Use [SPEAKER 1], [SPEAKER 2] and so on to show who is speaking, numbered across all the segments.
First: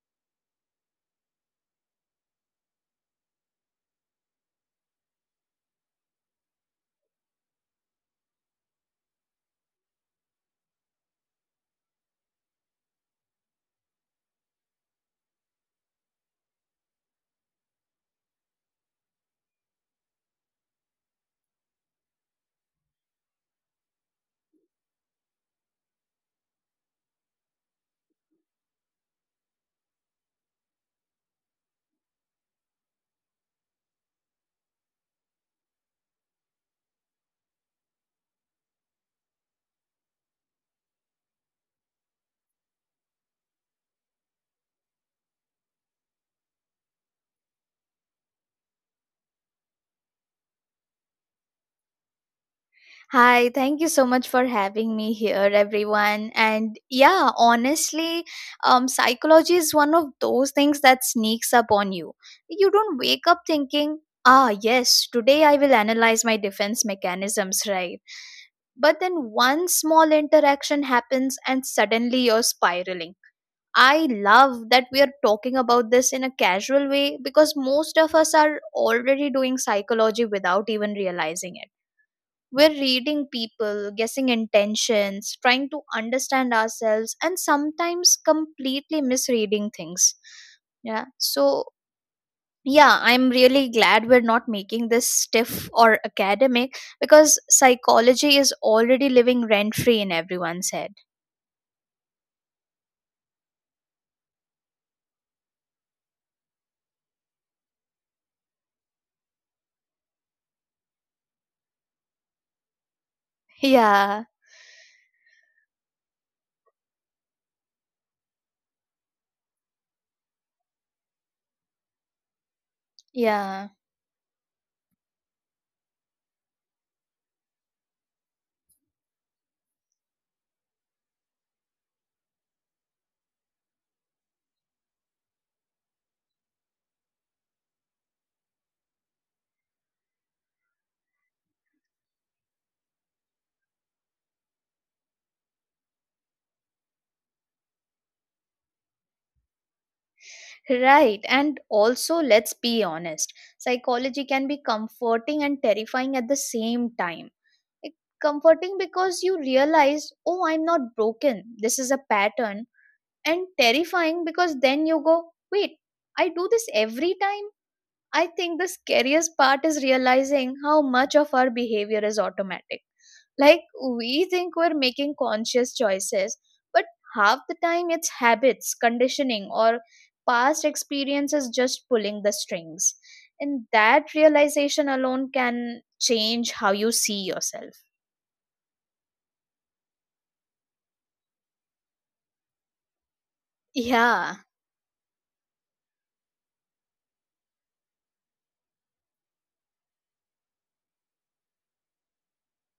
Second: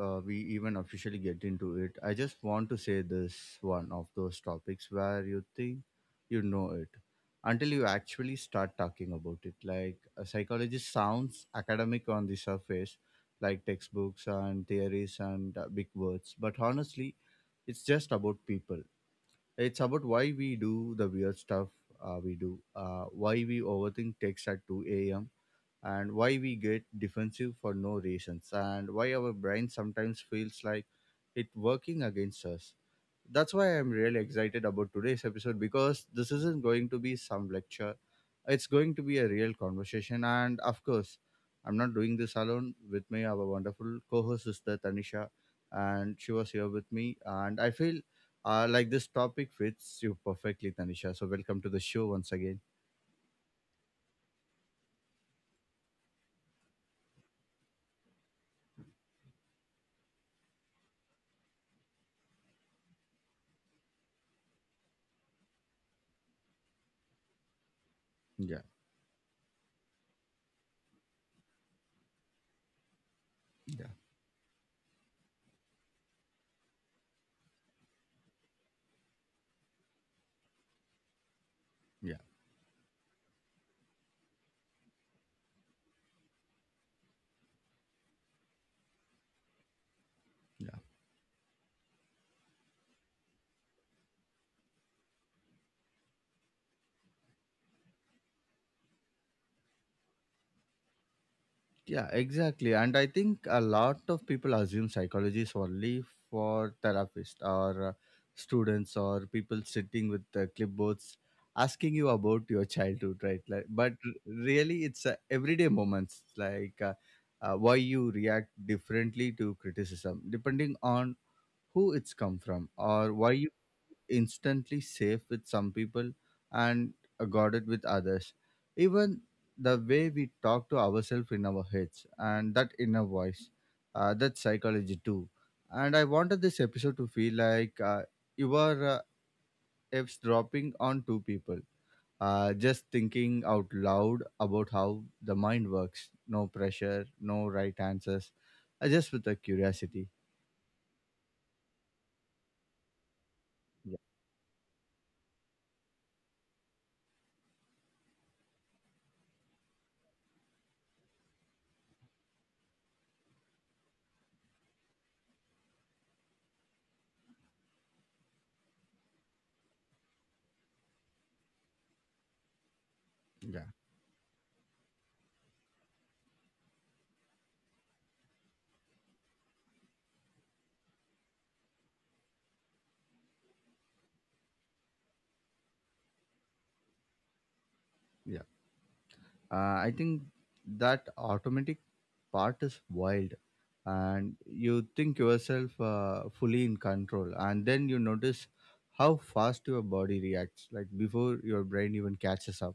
[SPEAKER 1] we even officially get into it, I just want to say this one of those topics where you think you know it until you actually start talking about it. Like a psychologist sounds academic on the surface, like textbooks and theories and big words, but honestly, it's just about people. It's about why we do the weird stuff we do, why we overthink texts at 2 a.m, and why we get defensive for no reasons, and why our brain sometimes feels like it working against us. That's why I'm really excited about today's episode, because this isn't going to be some lecture. It's going to be a real conversation. And of course, I'm not doing this alone. With me, our wonderful co-host sister Tanisha. And she was here with me, and I feel like this topic fits you perfectly, Tanisha. So welcome to the show once again.
[SPEAKER 2] Hi, thank you so much for having me here, everyone. And yeah, honestly, psychology is one of those things that sneaks up on you. You don't wake up thinking, ah, yes, today I will analyze my defense mechanisms, right?
[SPEAKER 1] Yeah,
[SPEAKER 2] But then one small interaction happens and suddenly you're spiraling.
[SPEAKER 1] yeah,
[SPEAKER 2] I love that we are talking about this in a casual way because most of us are already doing psychology without even realizing it.
[SPEAKER 1] yeah,
[SPEAKER 2] We're reading people, guessing intentions, trying to understand ourselves, and sometimes completely misreading things.
[SPEAKER 1] yeah.
[SPEAKER 2] Yeah. So, yeah, I'm really glad we're not making this stiff or academic because psychology is already living rent free in everyone's head.
[SPEAKER 1] Yeah, exactly. And I think a lot of people assume psychology is only for therapists or students, or people sitting with clipboards asking you about your childhood, right? Like, but
[SPEAKER 2] Yeah.
[SPEAKER 1] really, it's everyday moments like why you react differently to criticism, depending on who it's come from, or why you
[SPEAKER 2] Yeah.
[SPEAKER 1] instantly safe with some people and guarded with others, even the way we talk to ourselves in our heads, and that inner voice, that psychology too. And I wanted this episode to feel like you are eavesdropping on two people just thinking out loud about how the mind works. No pressure, no right answers, just with the curiosity.
[SPEAKER 2] Right. And also, let's be honest,
[SPEAKER 1] Yeah,
[SPEAKER 2] psychology can be comforting and terrifying at the same time. It comforting because you realize, oh, I'm not broken. This is a pattern. And terrifying because then you go, wait, I do this every time. I think the scariest part is realizing how much of our behavior is automatic. Like,
[SPEAKER 1] yeah,
[SPEAKER 2] we think we're making conscious choices, but half the time it's habits, conditioning, or past experiences just pulling the strings. And that realization alone can change how you see yourself.
[SPEAKER 1] yeah. I think that automatic part is wild.
[SPEAKER 2] Yeah.
[SPEAKER 1] And you think yourself fully in control, and then you notice how fast your body reacts, like before your brain even catches up.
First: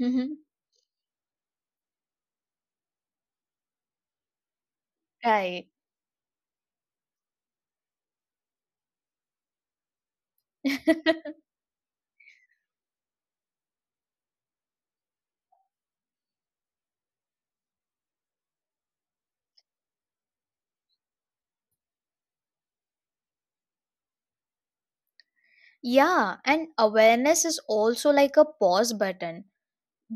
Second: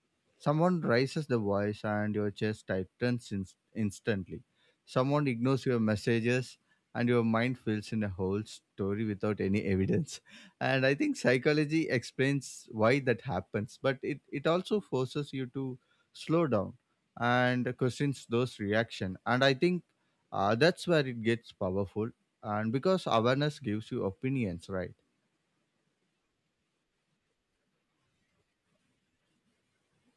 [SPEAKER 2] Mhm.
[SPEAKER 1] Someone raises the voice and your chest tightens instantly. Someone ignores
[SPEAKER 2] Right.
[SPEAKER 1] your messages and your mind fills in a whole story without any evidence. And I think psychology explains why that happens, but it also forces you to slow down and questions those reaction. And I think that's where it gets powerful. And because awareness gives you opinions, right?
[SPEAKER 2] Yeah, and awareness is also like a pause button.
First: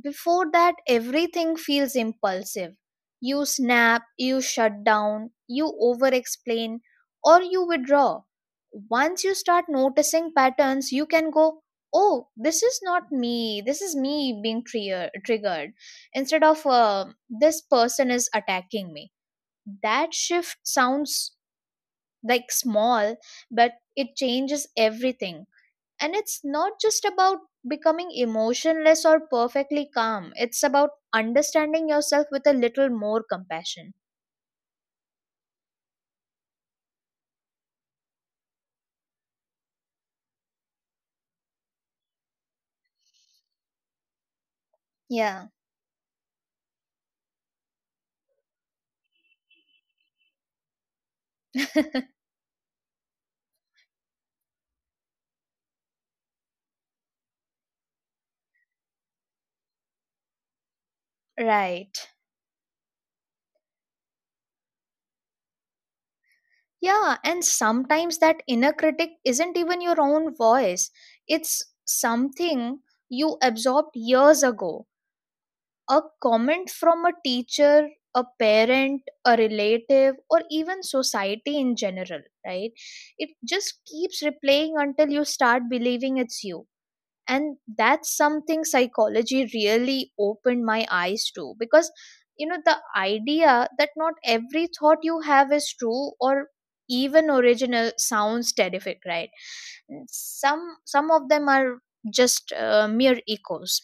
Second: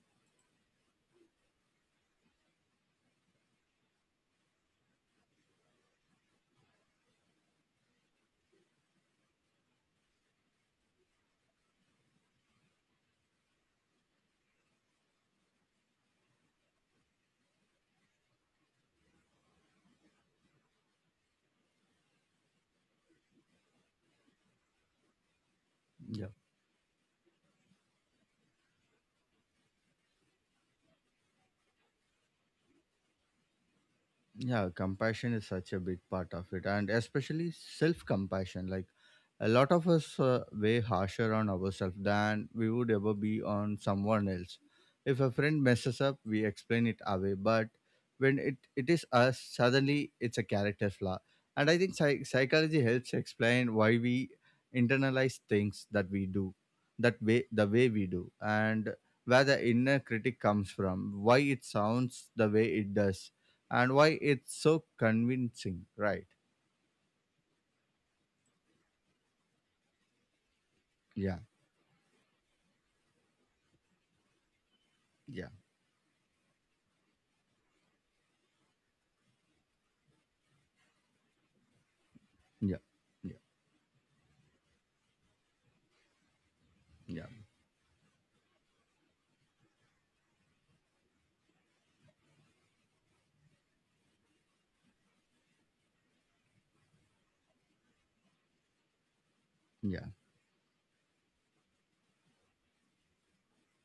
[SPEAKER 2] Before that, everything feels impulsive. You snap, you shut down, you over explain, or you withdraw. Once you start noticing patterns, you can go, oh, this is not me. This is me being triggered. Instead of, this person is attacking me. That shift sounds like small, but it changes everything. And
[SPEAKER 1] Yeah.
[SPEAKER 2] it's not just about becoming emotionless or perfectly calm, it's about understanding yourself with a little more compassion.
[SPEAKER 1] Yeah, compassion is such a big part of it, and especially self compassion. Like a lot of us way harsher on ourselves than we would ever be on someone else. If a
[SPEAKER 2] Yeah.
[SPEAKER 1] friend messes up we explain it away, but when it is us, suddenly it's a character flaw. And I think psychology helps explain why we internalize things that we do that way, the way we do, and where the inner critic comes from, why it
[SPEAKER 2] Right.
[SPEAKER 1] sounds the way it does, and why it's so convincing, right?
[SPEAKER 2] Yeah, and sometimes that inner critic isn't even your own voice,
[SPEAKER 1] Yeah,
[SPEAKER 2] it's something you absorbed years ago,
[SPEAKER 1] yeah,
[SPEAKER 2] a comment from a teacher, a parent, a relative, or even society in general,
[SPEAKER 1] yeah,
[SPEAKER 2] right? It just keeps replaying until you start believing it's you.
[SPEAKER 1] yeah,
[SPEAKER 2] And that's something psychology really opened my eyes to, because, you know, the idea that not every thought you have is true or even original sounds terrific, right?
[SPEAKER 1] yeah,
[SPEAKER 2] Some of them are just mere echoes.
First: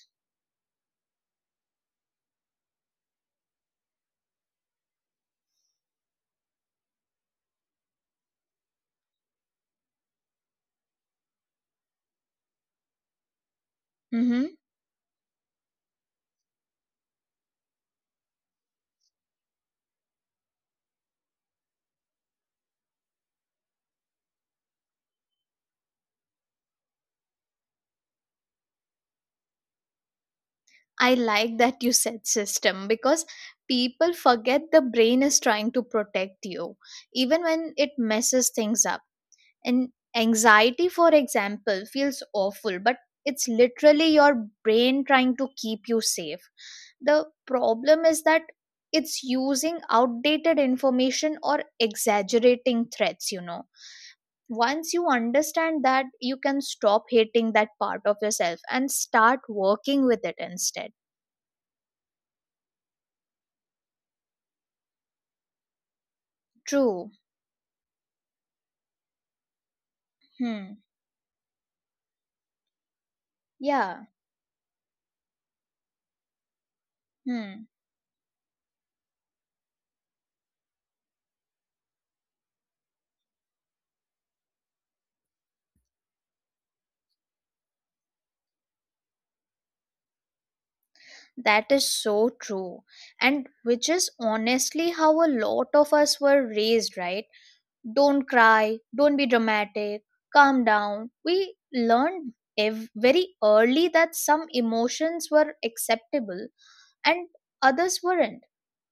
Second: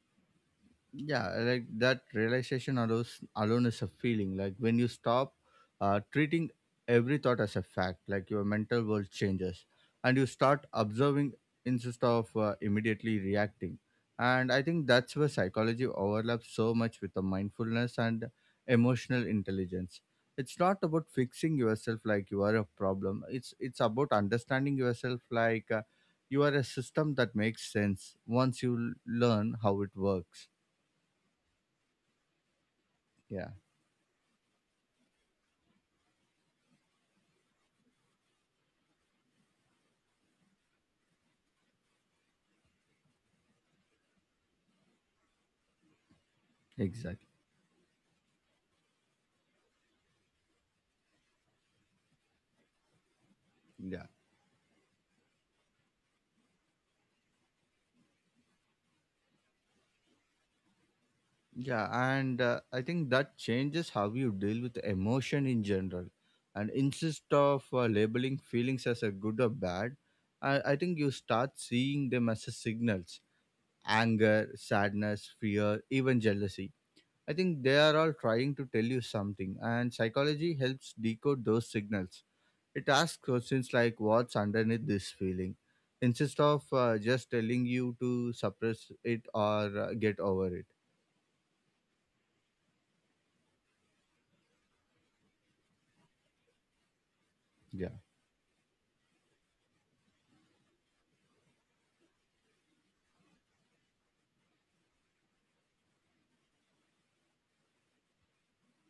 [SPEAKER 1] yeah. Like that realization alone is a feeling, like when you stop treating every thought as a fact. Like your mental world changes and you start observing instead of immediately reacting. And I
[SPEAKER 2] Mhm.
[SPEAKER 1] think that's where psychology overlaps so much with the mindfulness and emotional intelligence. It's not about fixing yourself like you are a problem, it's about understanding yourself, like you are a system that makes sense once you learn how it works.
[SPEAKER 2] I like that you said system because
[SPEAKER 1] Yeah.
[SPEAKER 2] people forget the brain is trying to protect you, even when it messes things up. And anxiety, for example, feels awful, but it's literally your brain trying to keep you safe.
[SPEAKER 1] Exactly.
[SPEAKER 2] The problem is that it's using outdated information or exaggerating threats, you know.
[SPEAKER 1] Yeah.
[SPEAKER 2] Once you understand that, you can stop hating that part of yourself and start working with it instead.
[SPEAKER 1] Yeah. And I think that changes how you deal with emotion in general. And
[SPEAKER 2] True.
[SPEAKER 1] instead of labeling feelings as a good or bad, I,
[SPEAKER 2] Hmm.
[SPEAKER 1] I think you start seeing them as a signals,
[SPEAKER 2] Yeah.
[SPEAKER 1] anger, sadness, fear, even jealousy. I
[SPEAKER 2] Hmm.
[SPEAKER 1] think they are all trying to tell you something. And psychology helps decode those signals. It asks questions like what's underneath this feeling, instead of just telling you to suppress it or get over it.
[SPEAKER 2] That is so true. And which is honestly how a lot of us were raised, right?
[SPEAKER 1] yeah,
[SPEAKER 2] Don't cry, don't be dramatic, calm down. We learned very early that some emotions were acceptable and others weren't.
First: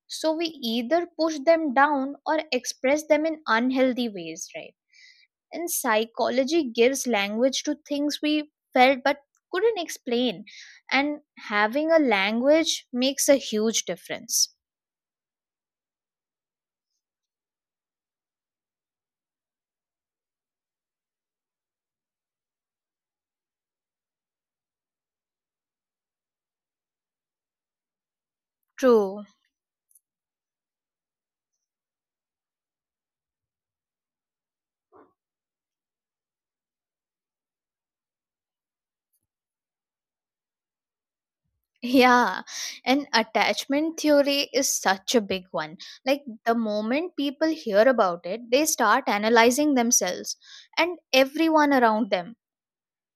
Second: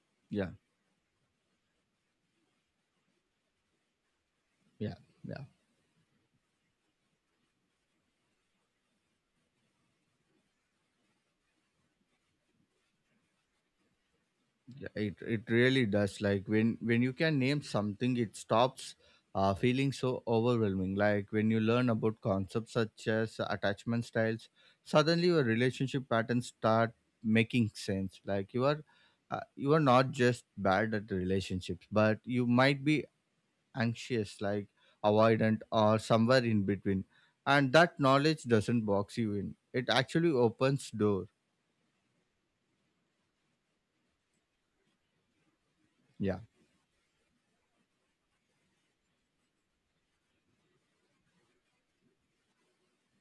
[SPEAKER 2] So we
[SPEAKER 1] yeah,
[SPEAKER 2] either push them down or express them in unhealthy ways, right?
[SPEAKER 1] yeah, yeah.
[SPEAKER 2] And psychology gives language to things we felt but couldn't explain. And having a language makes a huge difference.
[SPEAKER 1] Yeah, it really does. Like when you can name something it stops feeling so overwhelming. Like when you learn about concepts such as attachment styles, suddenly your relationship patterns start making sense, like you are
[SPEAKER 2] True.
[SPEAKER 1] not just bad at relationships, but you might be anxious, like avoidant or somewhere in between. And that knowledge doesn't box you in, it actually opens door.
[SPEAKER 2] Yeah, and attachment theory is such a big one. Like,
[SPEAKER 1] Yeah,
[SPEAKER 2] the moment people hear about it, they start analyzing themselves and everyone around them.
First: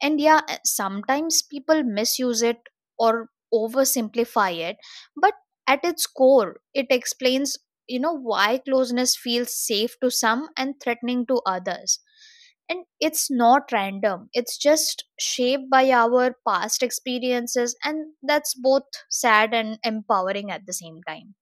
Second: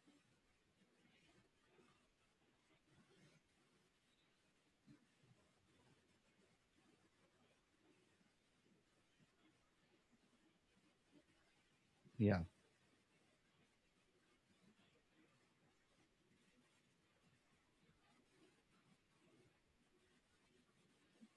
[SPEAKER 2] And yeah, sometimes people misuse it or oversimplify it, but at its core it explains, you know, why closeness feels safe to some and threatening to others.
[SPEAKER 1] yeah,
[SPEAKER 2] And it's not random, it's just shaped by our past experiences, and that's both sad and empowering at the same time.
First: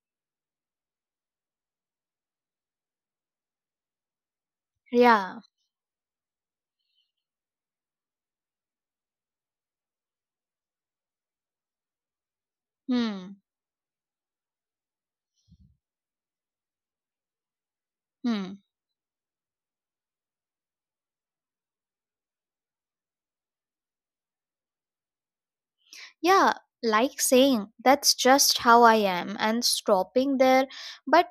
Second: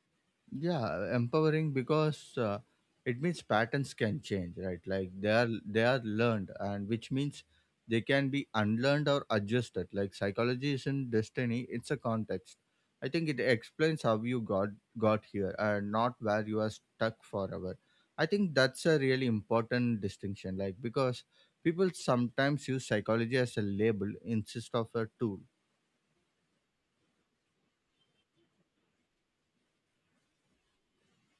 [SPEAKER 1] yeah, empowering because it means patterns can change, right? Like they
[SPEAKER 2] Yeah.
[SPEAKER 1] are they are learned, and which means they can be unlearned or adjusted. Like psychology isn't destiny, it's a context. I think
[SPEAKER 2] Hmm.
[SPEAKER 1] it explains how you got here, and not where you are stuck forever. I think
[SPEAKER 2] Hmm.
[SPEAKER 1] that's a really important distinction, like because people sometimes use psychology as a label instead of a tool.
[SPEAKER 2] Yeah, like saying that's just how I am and stopping there. But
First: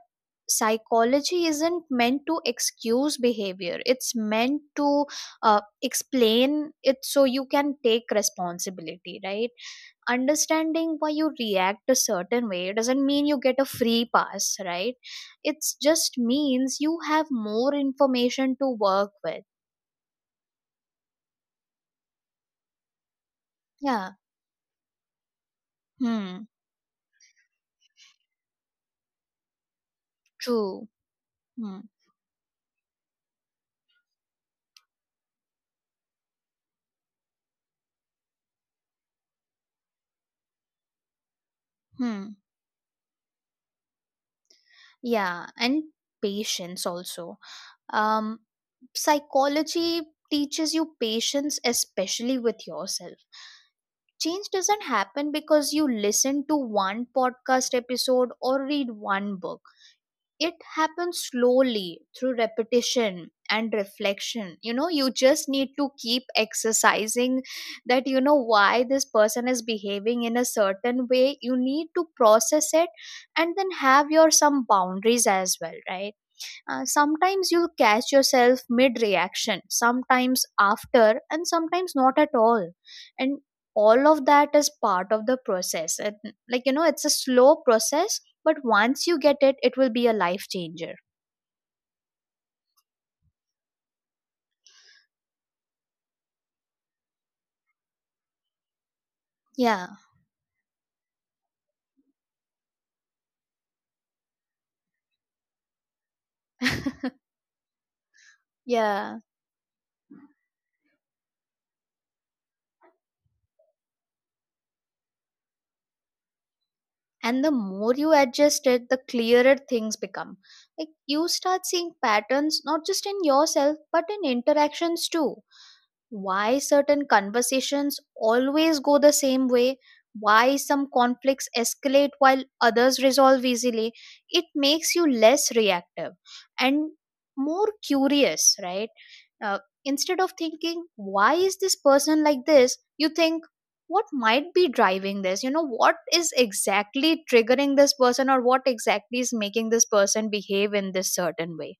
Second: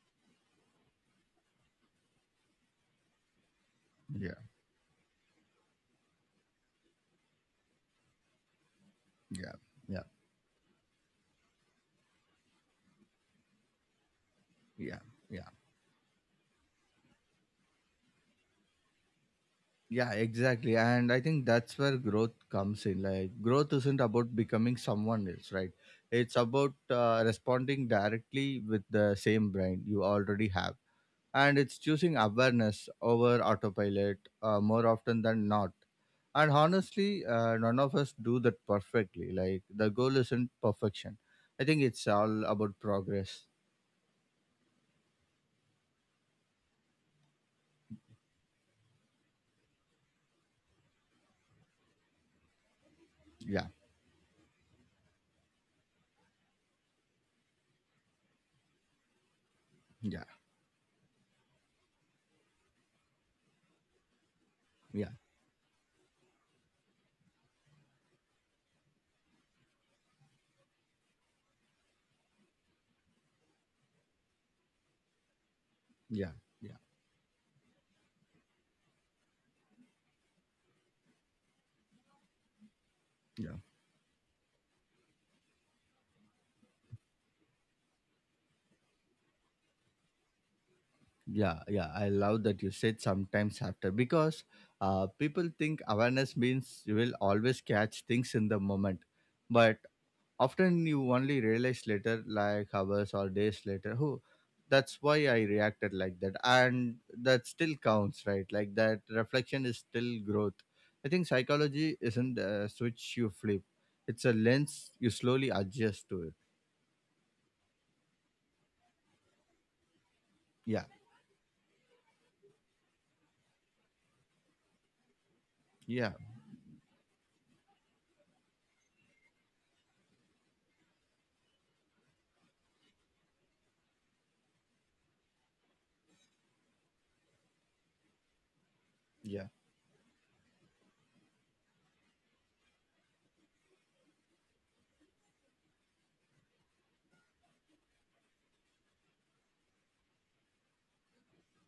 [SPEAKER 2] psychology isn't meant to excuse behavior, it's
[SPEAKER 1] Yeah,
[SPEAKER 2] meant to explain it so you can take responsibility, right?
[SPEAKER 1] yeah, yeah,
[SPEAKER 2] Understanding why you react a certain way doesn't mean you get a free pass, right?
[SPEAKER 1] yeah, yeah.
[SPEAKER 2] It's just means you have more information to work with.
[SPEAKER 1] Yeah, exactly. And I think that's where growth comes in. Like, growth isn't
[SPEAKER 2] Yeah.
[SPEAKER 1] about becoming someone else, right? It's
[SPEAKER 2] Hmm.
[SPEAKER 1] about responding directly with the same brain you already have.
[SPEAKER 2] True.
[SPEAKER 1] And
[SPEAKER 2] Hmm.
[SPEAKER 1] it's choosing awareness over autopilot more often than not. And honestly, none of us do that perfectly. Like, the goal isn't perfection. I think it's
[SPEAKER 2] Hmm.
[SPEAKER 1] all about progress.
[SPEAKER 2] Yeah, and patience also. Um, psychology teaches you patience, especially with yourself.
[SPEAKER 1] Yeah,
[SPEAKER 2] Change doesn't happen because you listen to one podcast episode or read one book.
[SPEAKER 1] yeah,
[SPEAKER 2] It happens slowly through repetition and reflection. You know, you
[SPEAKER 1] yeah,
[SPEAKER 2] just need to keep exercising that you know why this person is behaving in a certain way. You need to process it and then have your some boundaries as well, right?
[SPEAKER 1] yeah, yeah,
[SPEAKER 2] Sometimes you'll catch yourself mid reaction, sometimes after, and sometimes not at all. And
[SPEAKER 1] yeah.
[SPEAKER 2] all of that is part of the process. It, like, you know, it's a slow process, but once you get it, it will be a life changer.
[SPEAKER 1] Yeah, yeah, I love that you said sometimes after, because people think awareness means you will always catch things in the moment, but
[SPEAKER 2] Yeah,
[SPEAKER 1] often you only realize later, like hours or days later, oh, that's why I reacted like that, and that still counts, right? Like that
[SPEAKER 2] yeah.
[SPEAKER 1] reflection is still growth. I think psychology isn't a switch you flip, it's a lens you slowly adjust to it.
[SPEAKER 2] And the more you adjust it, the clearer things become. Like,
[SPEAKER 1] Yeah,
[SPEAKER 2] you start seeing patterns not just in yourself, but in interactions too.
[SPEAKER 1] yeah,
[SPEAKER 2] Why certain conversations always go the same way, why some conflicts escalate while others resolve easily, it makes you less reactive and more curious, right?
[SPEAKER 1] yeah.
[SPEAKER 2] Uh, instead of thinking, why is this person like this, you think, what might be driving this? You know, what is exactly triggering this person, or what exactly is making this person behave in this certain way?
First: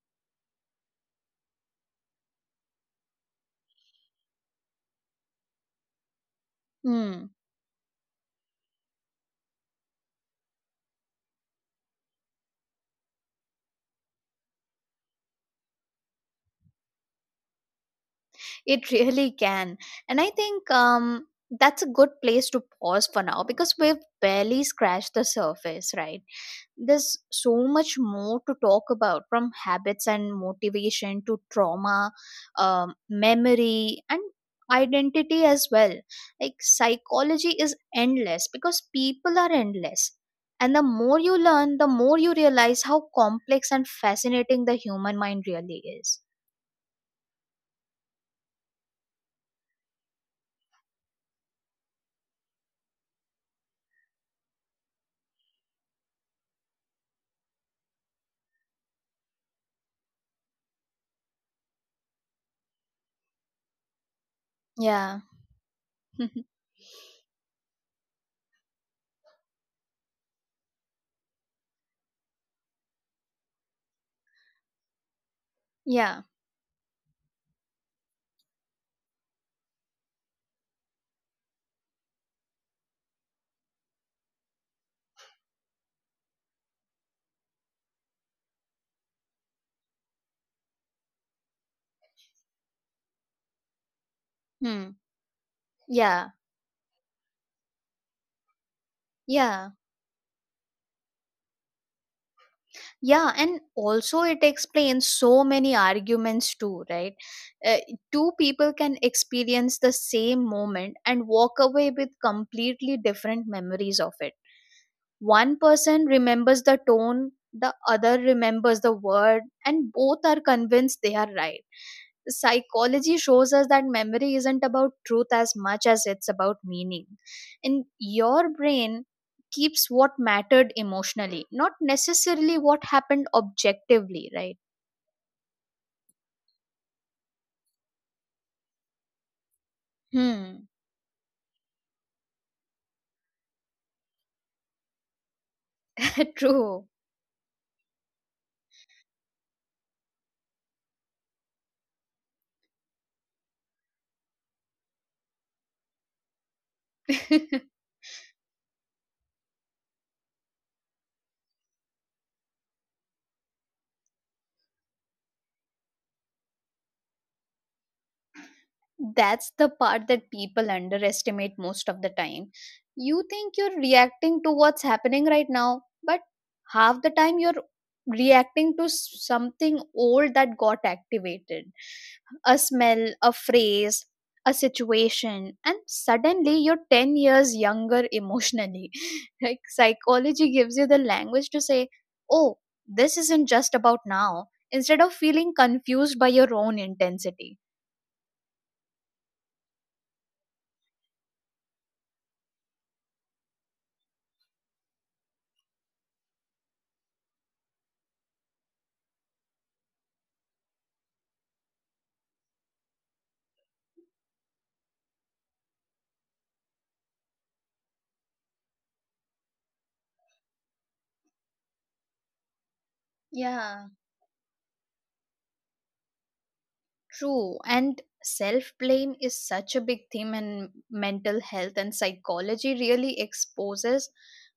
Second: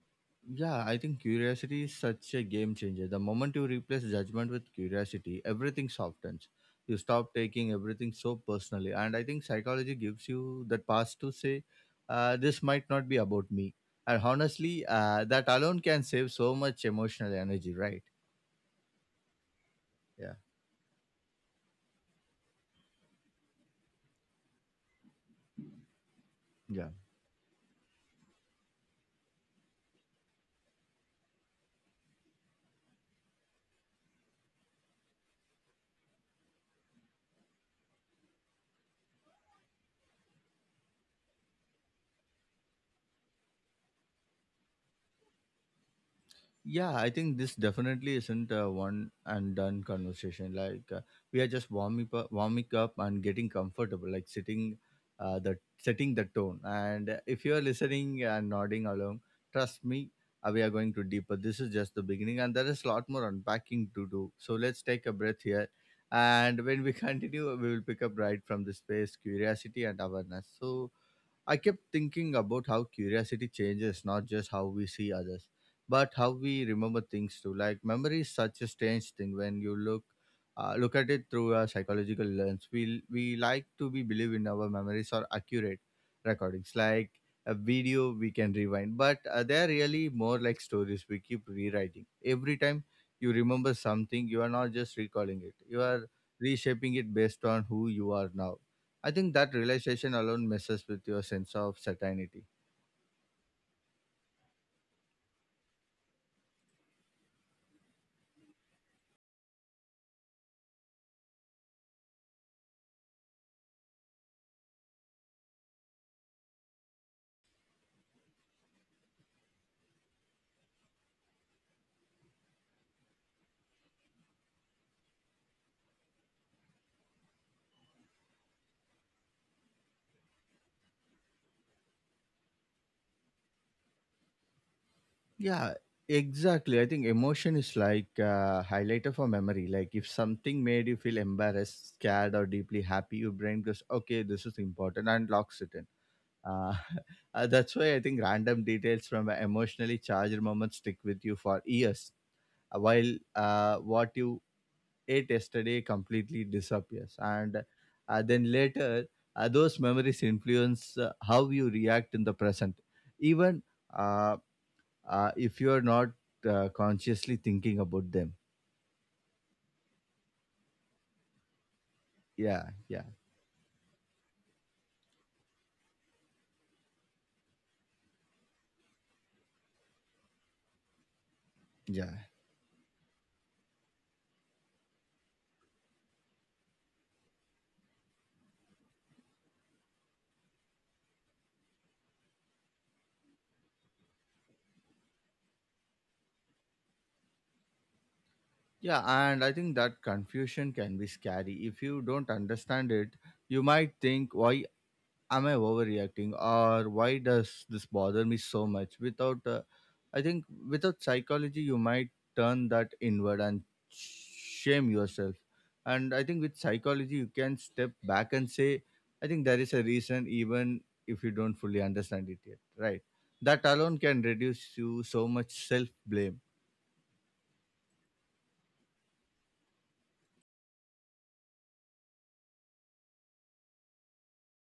[SPEAKER 1] Yeah, I think curiosity is such a game changer. The moment you replace judgment with curiosity, everything softens. You
[SPEAKER 2] Hmm.
[SPEAKER 1] stop taking everything so personally. And I think psychology gives you that pass to say, this might not be about me. And honestly, that alone can save so much emotional energy, right?
[SPEAKER 2] It really can. And I
[SPEAKER 1] Yeah.
[SPEAKER 2] think that's a good place to pause for now because we've barely scratched the surface, right?
[SPEAKER 1] Yeah.
[SPEAKER 2] There's so much more to talk about, from habits and motivation to trauma, memory, and identity as well. Like, psychology is endless because people are endless. And the more you learn, the more you realize how complex and fascinating the human mind really is.
[SPEAKER 1] Yeah, I think this definitely isn't a one and done conversation. Like we are just warming up and getting comfortable, like sitting, the setting the tone. And if you are listening and nodding along, trust me, we are going to deeper. This is just the beginning, and there is a lot more unpacking to do. So let's take a
[SPEAKER 2] Yeah.
[SPEAKER 1] breath here, and when we continue, we will pick up right from the space, curiosity, and awareness. So I kept thinking about how curiosity changes not just how we see others, but
[SPEAKER 2] Yeah.
[SPEAKER 1] how we remember things too. Like memory is such a strange thing when you look at it through a psychological lens. We like to be believe in our memories are accurate recordings, like a video we can rewind, but they are really more like stories we keep rewriting. Every time you remember something, you are not
[SPEAKER 2] Hmm.
[SPEAKER 1] just recalling it; you are
[SPEAKER 2] Yeah,
[SPEAKER 1] reshaping it based on who you are now. I think that
[SPEAKER 2] yeah,
[SPEAKER 1] realization alone messes with your sense of certainty.
[SPEAKER 2] yeah, and also it explains so many arguments too, right? Uh, two people can experience the same moment and walk away with completely different memories of it. One person remembers the tone, the other remembers the word, and both are convinced they are right. Psychology shows us that memory isn't about truth as much as it's about meaning. And your brain keeps what mattered emotionally, not necessarily what happened objectively, right?
[SPEAKER 1] Yeah, exactly. I think emotion is like a highlighter for memory. Like if something
[SPEAKER 2] Hmm.
[SPEAKER 1] made you feel embarrassed, scared, or deeply happy, your brain goes, okay, this is important, and locks it in. Uh,
[SPEAKER 2] True.
[SPEAKER 1] that's why I think random details from a emotionally charged moments stick with you for years. While what you ate yesterday completely disappears. And then later, those memories influence how you react in the present, even uh, if you are not consciously thinking about them.
[SPEAKER 2] That's the part that people underestimate most of the time.
[SPEAKER 1] Yeah, yeah,
[SPEAKER 2] You think you're reacting to what's happening right now, but half the time you're reacting to something old that got activated,
[SPEAKER 1] yeah.
[SPEAKER 2] a smell, a phrase, a situation, and suddenly you're 10 years younger emotionally. Like, psychology gives you the language to say, oh, this isn't just about now, instead of feeling confused by your own intensity.
[SPEAKER 1] Yeah, and I think that confusion can be scary. If you don't understand it, you might think, why am I overreacting, or why does this bother me so much without I think without psychology you might turn that inward and shame yourself. And I think with psychology you can step back and say I think there is a reason, even if you don't fully understand it yet, right? That alone
[SPEAKER 2] Yeah.
[SPEAKER 1] can reduce you so much self blame.
[SPEAKER 2] True, and self blame is such a big theme in mental health, and psychology really exposes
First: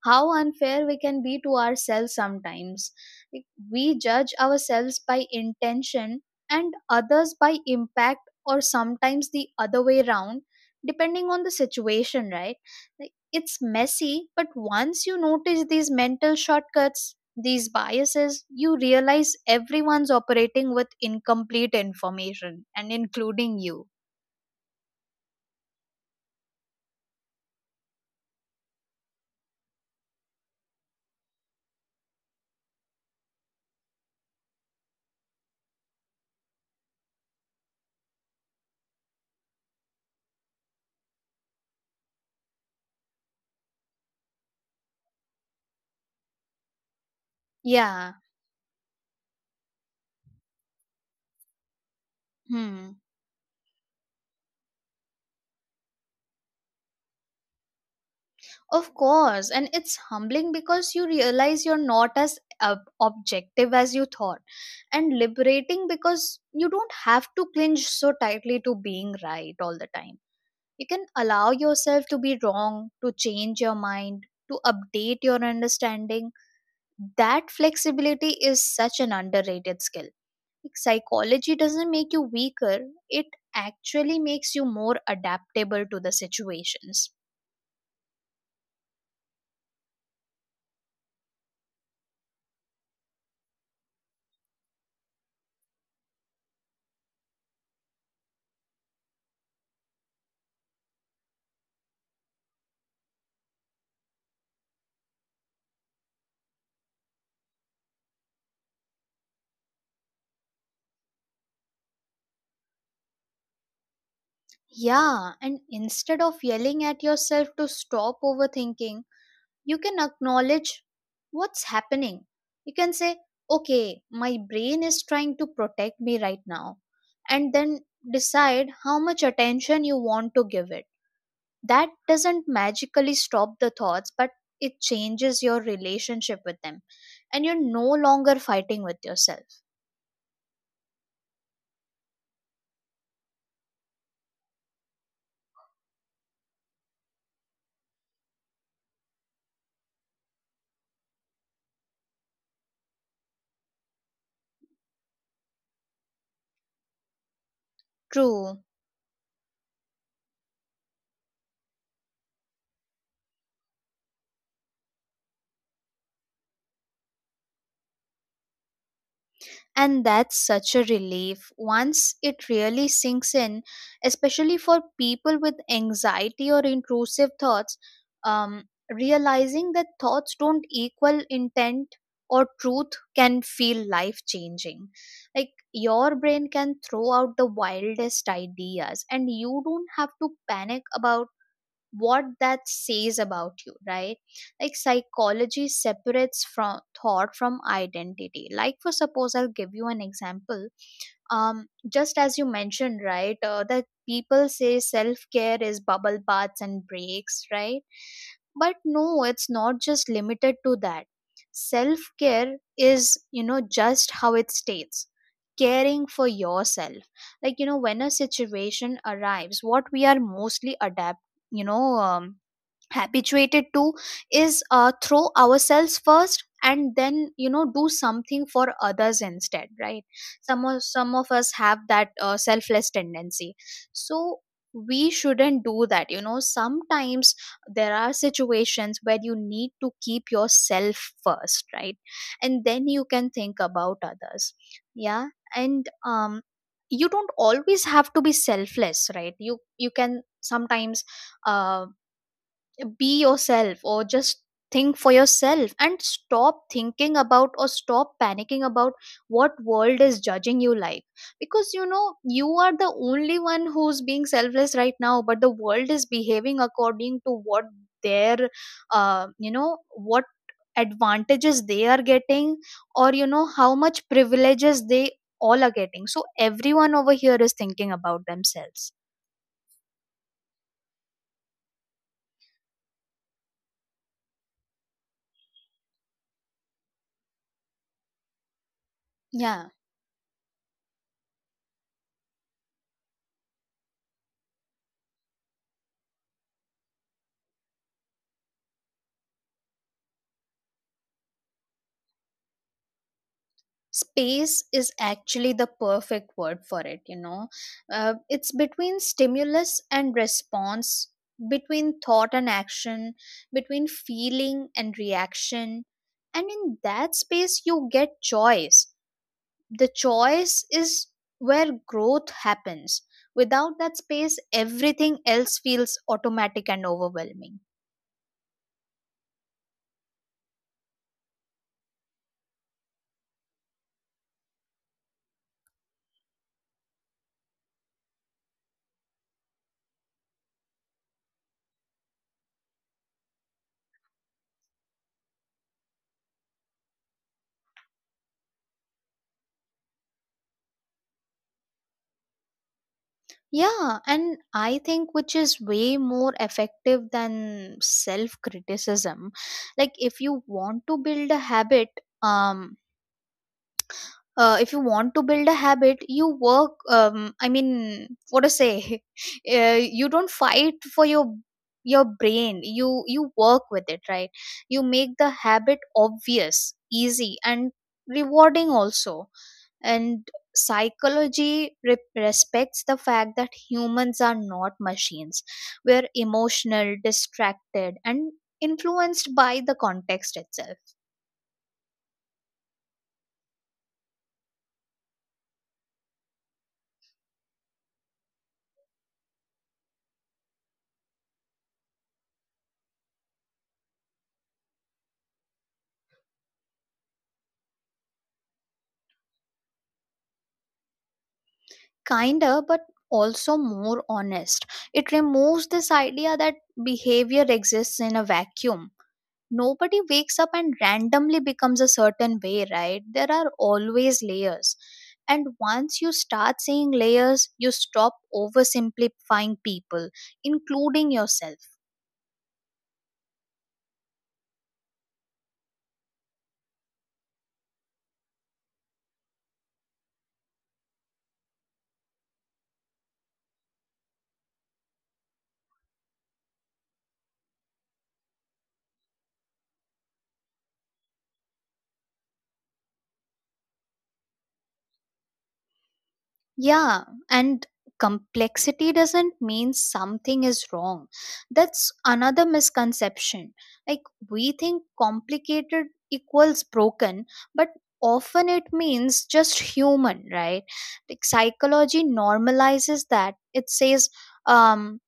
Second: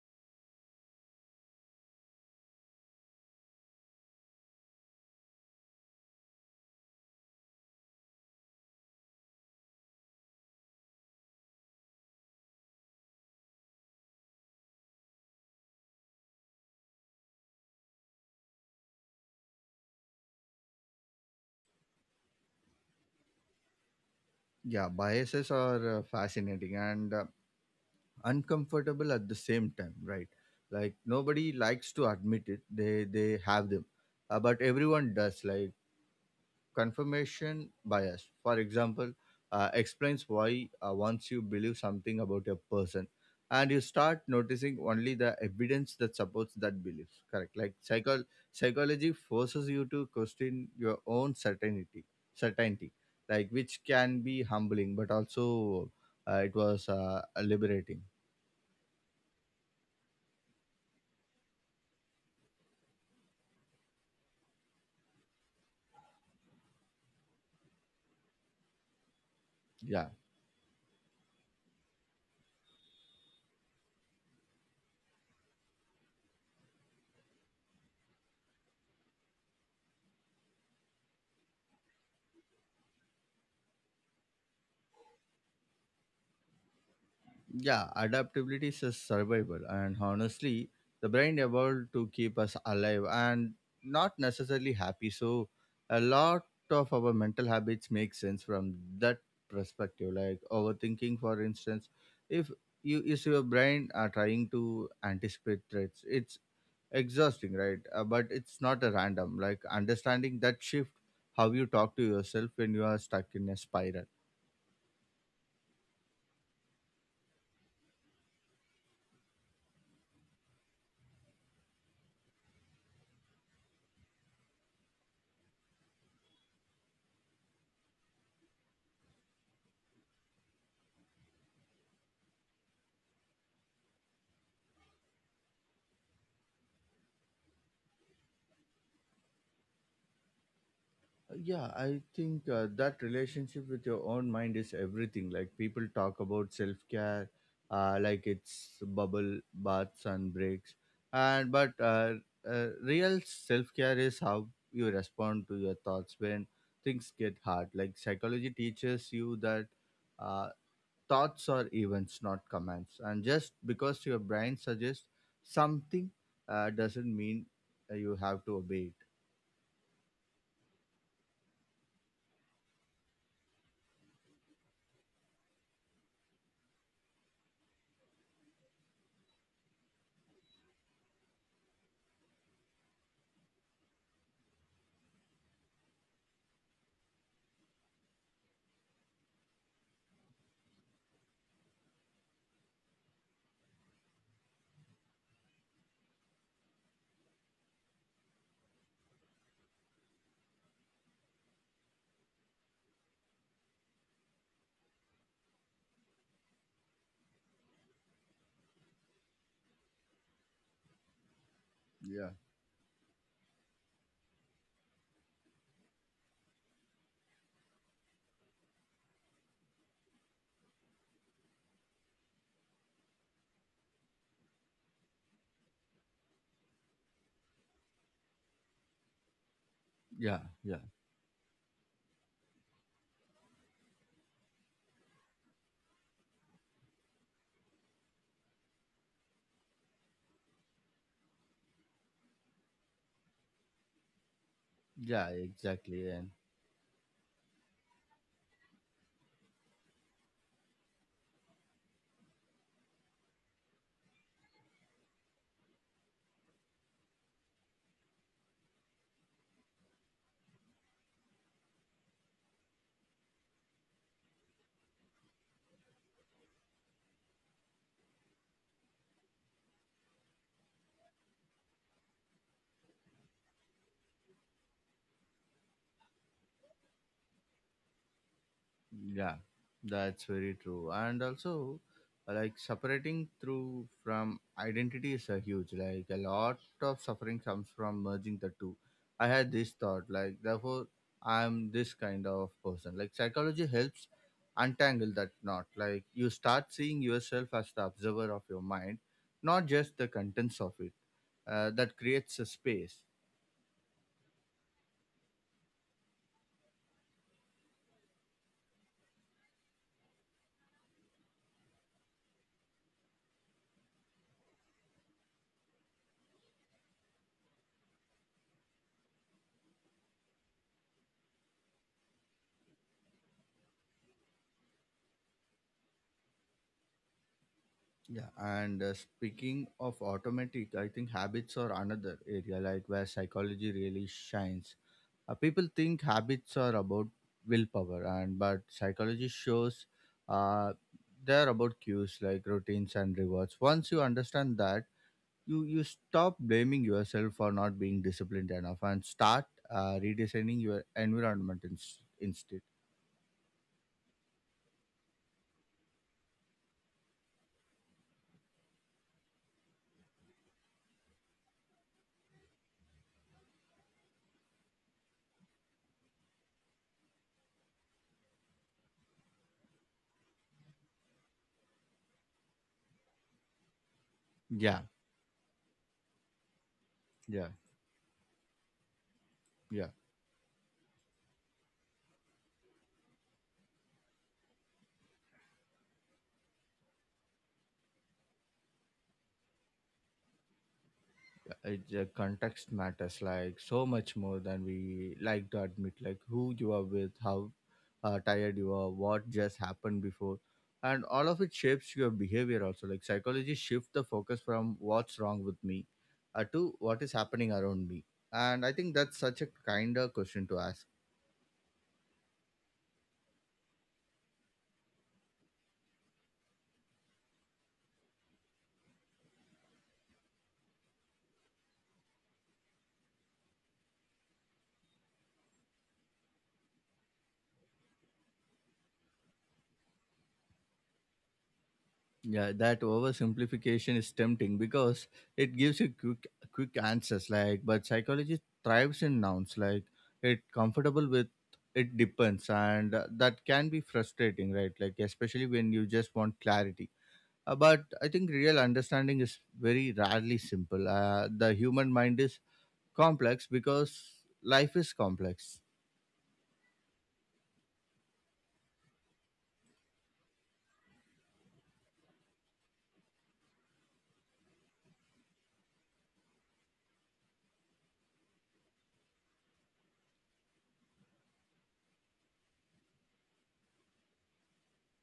[SPEAKER 2] how unfair we can be to ourselves sometimes. Like, we judge ourselves by intention and others by impact, or sometimes the other way around, depending on the situation, right? Like, it's messy, but once you notice these mental shortcuts, these biases, you realize everyone's operating with incomplete information, and including you.
[SPEAKER 1] Yeah, biases are fascinating and uncomfortable at the same time, right? Like nobody likes to admit it they have them. But everyone does, like confirmation bias for example explains why once you believe something about a person and you start noticing only the evidence that supports that belief, correct, like
[SPEAKER 2] Yeah.
[SPEAKER 1] psychology forces you to question your own certainty
[SPEAKER 2] Hmm.
[SPEAKER 1] certainty like which can be humbling but also it was liberating.
[SPEAKER 2] Of course. And it's humbling because you realize you're not as objective as you thought, and liberating because you don't have to clinch so tightly to being right all the
[SPEAKER 1] Yeah.
[SPEAKER 2] time. You can allow yourself to be wrong, to change your mind, to update your understanding. That flexibility is such an underrated skill. Like, psychology doesn't make you weaker, it actually makes you more adaptable to the situations.
[SPEAKER 1] Yeah, adaptability is a survival, and honestly, the brain evolved to keep us alive and not necessarily happy. So, a lot of our mental habits make sense from that perspective. Like overthinking, for instance, if you is your brain are trying to anticipate threats, it's exhausting, right? But it's not a random. Like understanding that shift, how you talk to yourself when you are stuck in a spiral.
[SPEAKER 2] Yeah, and instead of yelling at yourself to stop overthinking, you can acknowledge what's happening. You can say, okay, my brain is trying to protect me right now, and then decide how much attention you want to give it. That doesn't magically stop the thoughts, but it changes your relationship with them, and you're no longer fighting with yourself.
[SPEAKER 1] Yeah, I think that relationship with your own mind is everything. Like people talk about self care, like it's bubble baths and breaks, and but real self care is how you respond to your thoughts when things get hard. Like psychology
[SPEAKER 2] True.
[SPEAKER 1] teaches you that uh, thoughts are events, not commands, and just because your brain suggests something doesn't mean you have to obey
[SPEAKER 2] And that's such a relief once it really sinks in, especially for people with anxiety or intrusive thoughts. Um, realizing that thoughts don't equal intent or truth can feel life changing. Like your brain can throw out the wildest ideas, and you don't have to panic about what that says about you, right? Like psychology separates from thought from identity. Like for suppose I'll give you an example. Just as you mentioned, right? That people say self care is bubble baths and breaks, right? But no, it's not just limited to that. Self
[SPEAKER 1] it. Yeah.
[SPEAKER 2] care is, you know, just how it states, caring for yourself. Like you know, when a situation arrives, what we are mostly adapt, you know um, habituated to is throw ourselves first and then, you know, do something for others instead, right?
[SPEAKER 1] Yeah,
[SPEAKER 2] some of
[SPEAKER 1] yeah.
[SPEAKER 2] some of us have that selfless tendency, so we shouldn't do that, you know. Sometimes there are situations where you need to keep yourself first, right? And then you can think about others. Yeah.
[SPEAKER 1] Yeah,
[SPEAKER 2] and
[SPEAKER 1] exactly. And
[SPEAKER 2] um you don't always have to be selfless, right? You can sometimes uh, be yourself or just think for yourself and stop thinking about or stop panicking about what world is judging you. Like because you know, you are the only one who's being selfless right now, but the world is behaving according to what their you know what advantages they are getting or, you know, how much privileges they all are getting. So everyone over here is thinking about themselves.
[SPEAKER 1] yeah, that's very true. And also, like separating through from identity is a huge, like a lot of suffering comes from merging the two. I had
[SPEAKER 2] Yeah.
[SPEAKER 1] this thought, like, therefore, I'm this kind of person. Like, psychology helps untangle that knot. Like, you start seeing yourself as the observer of your mind, not just the contents of it. That creates a space.
[SPEAKER 2] Space is actually the perfect word for it, you know. It's between stimulus and response, between thought and action, between feeling and reaction. And in that space you get choice. The choice is where growth happens. Without that space, everything else feels automatic and overwhelming.
[SPEAKER 1] Yeah, and speaking of automatic, I think habits are another area like where psychology really shines. People think habits are about willpower, and but psychology shows uh, they're about cues like routines and rewards. Once you understand that, you stop blaming yourself for not being disciplined enough and start redesigning your environment in, instead.
[SPEAKER 2] Yeah, and I think which is way more effective than self criticism. Like if you want to build a habit, um if you want to build a habit, you work. I mean, what to say? You don't fight for your brain. You work with it, right? You
[SPEAKER 1] Yeah,
[SPEAKER 2] make the habit obvious, easy,
[SPEAKER 1] yeah,
[SPEAKER 2] and rewarding also.
[SPEAKER 1] yeah.
[SPEAKER 2] And psychology respects the fact that humans are not machines. We're emotional, distracted, and influenced by the context itself.
[SPEAKER 1] It, the context matters like so much more than we like to admit, like who you are with, how tired you are, what just happened before, and all of it shapes your behavior. Also, like, psychology shift the focus from what's wrong with me to what is happening around me, and I think that's such a kinder question to ask.
[SPEAKER 2] Kinder but also more honest. It removes this idea that behavior exists in a vacuum. Nobody wakes up and randomly becomes a certain way, right? There are always layers. And once you start seeing layers, you stop oversimplifying people, including yourself.
[SPEAKER 1] Yeah, that oversimplification is tempting because it gives you quick quick answers. Like, but psychology thrives in nouns, like it comfortable with it depends, and that can be frustrating, right? Like, especially when you just want clarity. But I think real understanding is very rarely simple. The human mind is complex because life is complex.
[SPEAKER 2] Yeah, and complexity doesn't mean something is wrong. That's another misconception. Like, we think complicated equals broken, but often it means just human, right? Like, psychology normalizes that. It says, um,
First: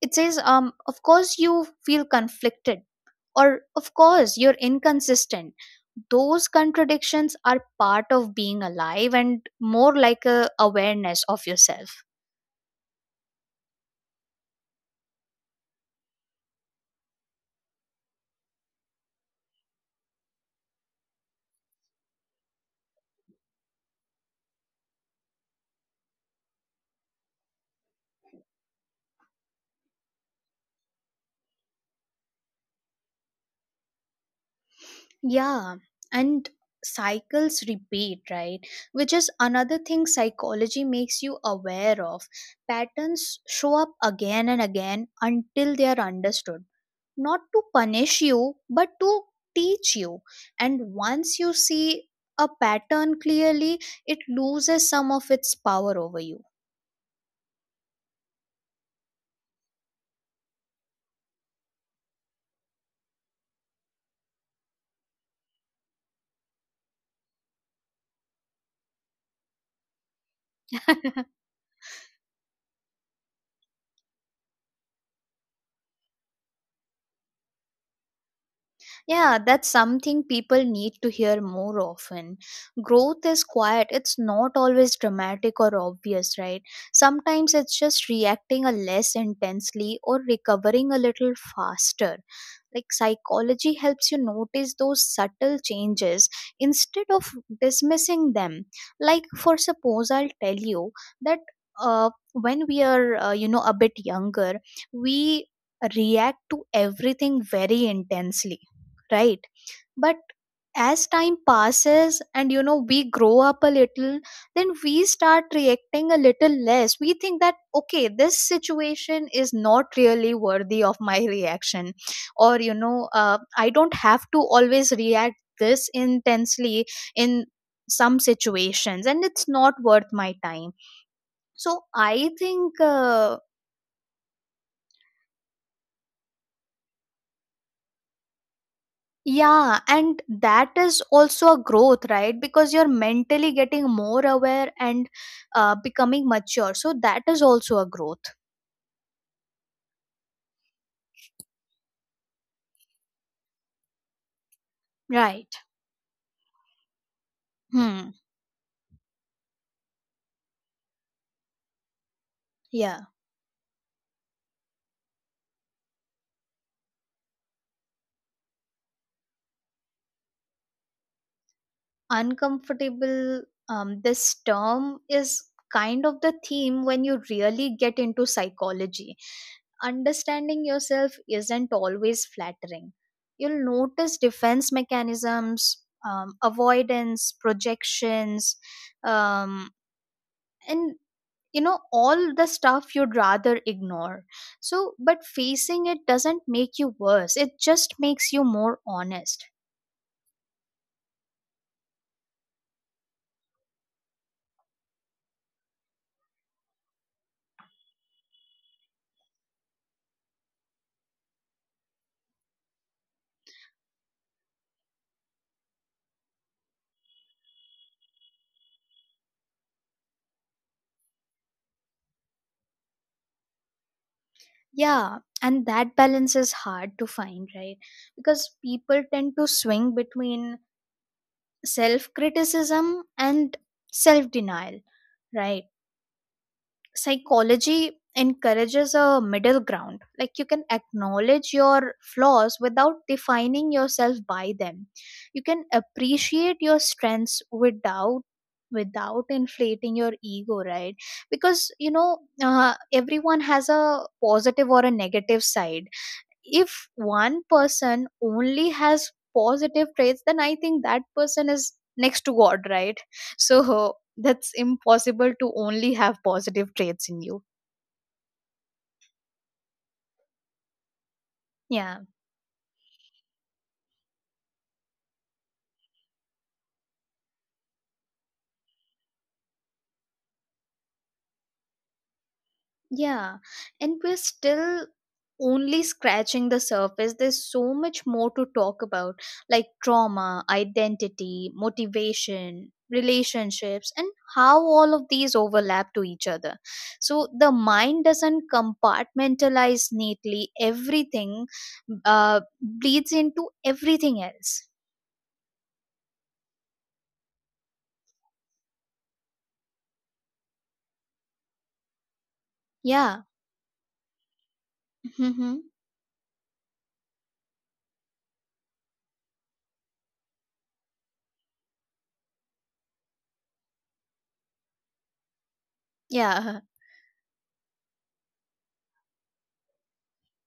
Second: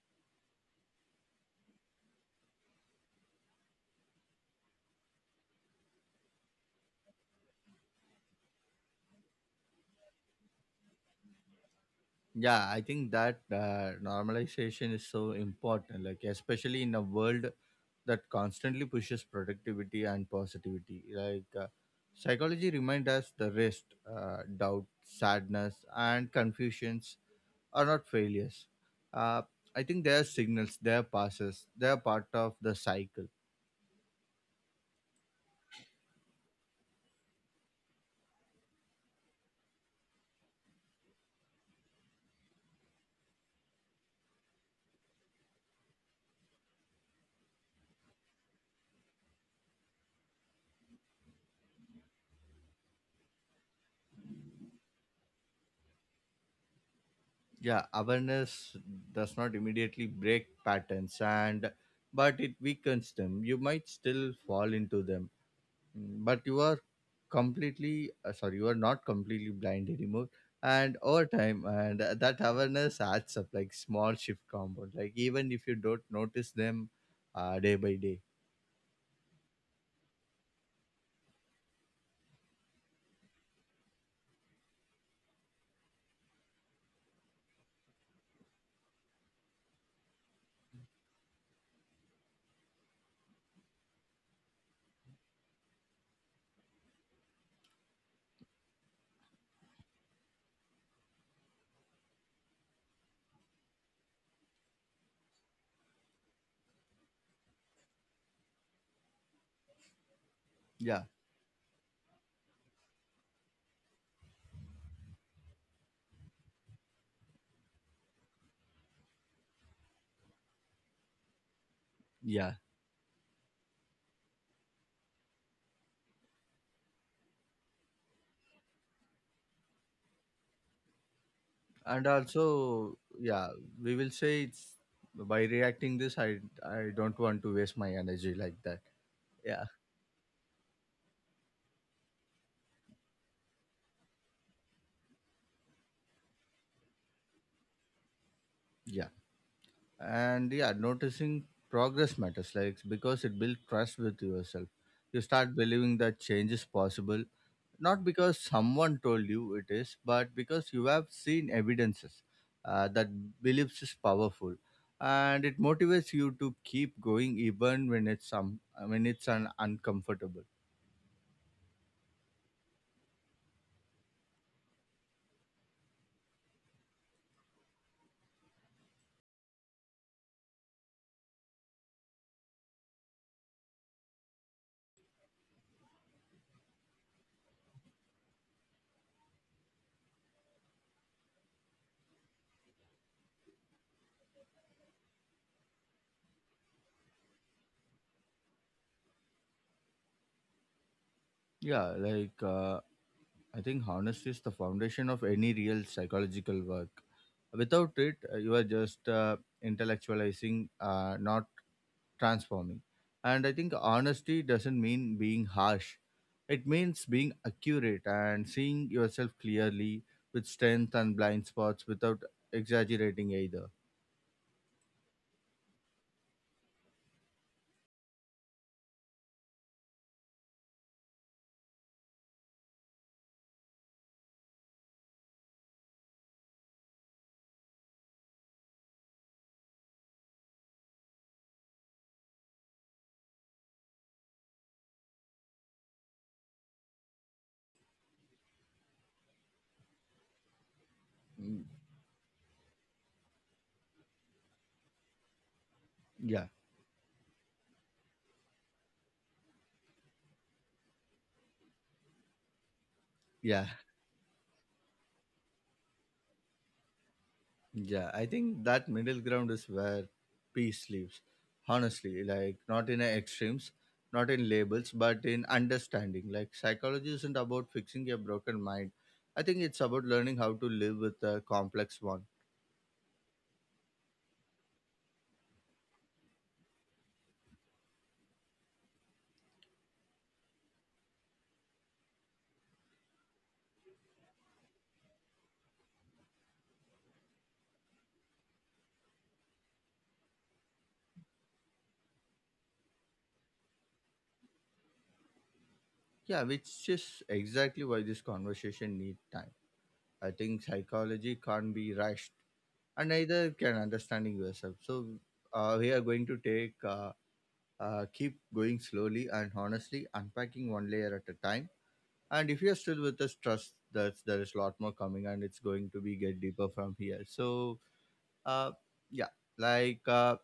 [SPEAKER 2] of course you feel conflicted, or of course you're inconsistent. Those contradictions are part of being alive and more like a awareness of yourself.
[SPEAKER 1] Yeah, I think that normalization is so important, like especially in a world that constantly pushes productivity and positivity. Like psychology reminds us the rest, doubt, sadness, and confusions are not failures. Uh, I think they are signals, they are passes, they are part of the cycle.
[SPEAKER 2] Yeah, and cycles repeat, right? Which is another thing psychology makes you aware of. Patterns show up again and again until they are understood. Not to punish you, but to teach you. And once you see a pattern clearly, it loses some of its power over you.
[SPEAKER 1] Yeah, awareness does not immediately break patterns, and but it weakens them. You might still fall into them. Mm, but you are completely sorry, you are not completely blind anymore, and over time and that awareness adds up, like small shift compound, like even if you don't notice them day by day.
[SPEAKER 2] Yeah, that's something people need to hear more often. Growth is quiet, it's not always dramatic or obvious, right? Sometimes it's just reacting a less intensely or recovering a little faster. Like psychology helps you notice those subtle changes instead of dismissing them. Like, for suppose I'll tell you that when we are, you know, a bit younger, we react to everything very intensely, right? But
[SPEAKER 1] Yeah,
[SPEAKER 2] as time passes and you know, we grow up a little, then we start reacting a little less. We think that okay, this situation is not really worthy of my reaction,
[SPEAKER 1] yeah,
[SPEAKER 2] or you know, I don't have to always react this intensely in some situations and it's not worth my time. So
[SPEAKER 1] and
[SPEAKER 2] I
[SPEAKER 1] also
[SPEAKER 2] think
[SPEAKER 1] yeah, we will say it's by reacting this, I don't want to waste my energy like that. Yeah.
[SPEAKER 2] yeah, and that is also a growth, right? Because you're mentally getting more aware and becoming mature. So that is also a growth.
[SPEAKER 1] Yeah, and yeah, noticing progress matters, like because it builds trust with yourself. You
[SPEAKER 2] Right.
[SPEAKER 1] start believing that change is possible, not
[SPEAKER 2] Hmm.
[SPEAKER 1] because someone told you it is but because you have seen evidences
[SPEAKER 2] Yeah.
[SPEAKER 1] that beliefs is powerful, and it motivates you to keep going even when it's some when it's an uncomfortable.
[SPEAKER 2] Uncomfortable. This term is kind of the theme when you really get into psychology. Understanding yourself isn't always flattering. You'll notice defense mechanisms, avoidance, projections, um, and you know, all the stuff you'd rather ignore. So but facing it doesn't make you worse, it just makes you more honest.
[SPEAKER 1] Yeah, like I think honesty is the foundation of any real psychological work. Without it, you are just intellectualizing, not transforming. And I think honesty doesn't mean being harsh, it means being accurate and seeing yourself clearly with strength and blind spots without exaggerating either.
[SPEAKER 2] Yeah, and that balance is hard to find, right? Because people tend to swing between self criticism and self denial, right? Psychology encourages a middle ground. Like you can acknowledge your flaws without defining yourself by them. You can appreciate your strengths without inflating your ego, right? Because you know, everyone has a positive or a negative side.
[SPEAKER 1] Yeah.
[SPEAKER 2] If one person only has positive traits, then I think that person is next to god, right?
[SPEAKER 1] Yeah.
[SPEAKER 2] So that's impossible to only have positive traits in you.
[SPEAKER 1] Yeah, I think that middle ground is where peace lives.
[SPEAKER 2] Yeah.
[SPEAKER 1] Honestly, like not in extremes, not in labels, but in understanding. Like psychology isn't about fixing a broken mind. I think it's about learning how to live with a complex one.
[SPEAKER 2] Yeah, and we're still only scratching the surface. There's so much more to talk about, like trauma, identity, motivation, relationships, and how all of these overlap to each other. So the mind doesn't compartmentalize neatly, everything bleeds into everything else.
[SPEAKER 1] Yeah, which is exactly why this conversation needs time. I think psychology can't be rushed, and
[SPEAKER 2] Yeah.
[SPEAKER 1] neither can understanding yourself. So
[SPEAKER 2] Hmm.
[SPEAKER 1] we are going to take keep going slowly and honestly, unpacking one layer at a time, and if you're still with us, trust that there is a lot more coming and it's going to be get
[SPEAKER 2] Yeah.
[SPEAKER 1] deeper from here. So uh yeah, like uh,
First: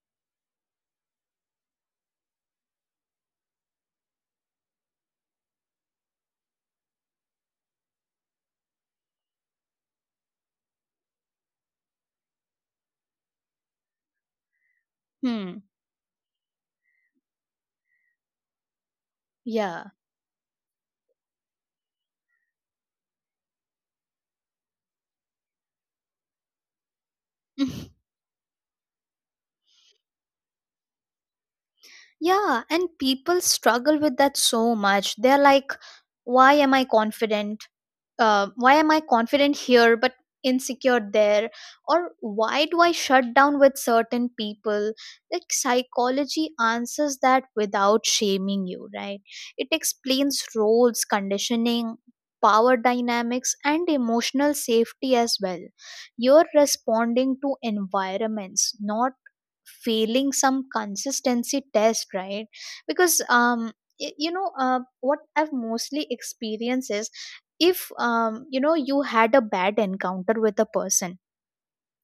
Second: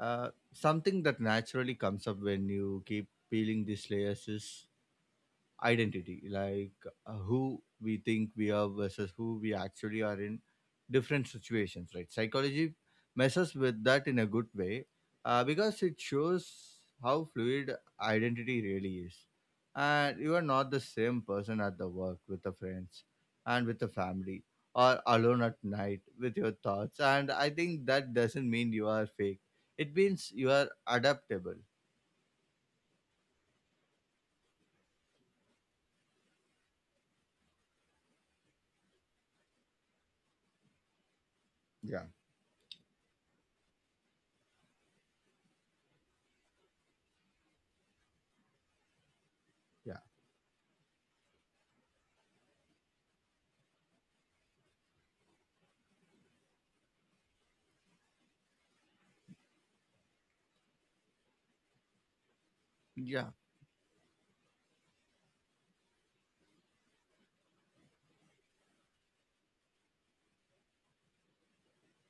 [SPEAKER 1] uh something that naturally comes up when you keep peeling these layers is identity, like who we think we are versus who we actually are in different situations, right? Psychology messes with that in a good way
[SPEAKER 2] Hmm.
[SPEAKER 1] because it shows how fluid identity really is.
[SPEAKER 2] Yeah.
[SPEAKER 1] And you are not the same person at the work, with the friends, and with the family, or alone at night with your thoughts. And I think that doesn't mean you are fake, it means you are adaptable.
[SPEAKER 2] Yeah, and people struggle with that so much. They're like, why am I confident? Why am I confident here but insecure there?
[SPEAKER 1] Yeah,
[SPEAKER 2] Or why do I shut down with certain people? Like, psychology answers that without shaming you, right? It
[SPEAKER 1] yeah,
[SPEAKER 2] explains roles, conditioning, power dynamics, and emotional safety as well. You're responding to environments, not failing some consistency test, right? because
[SPEAKER 1] yeah,
[SPEAKER 2] um y- you know, what I've mostly experienced is if you know, you had a bad encounter with a person,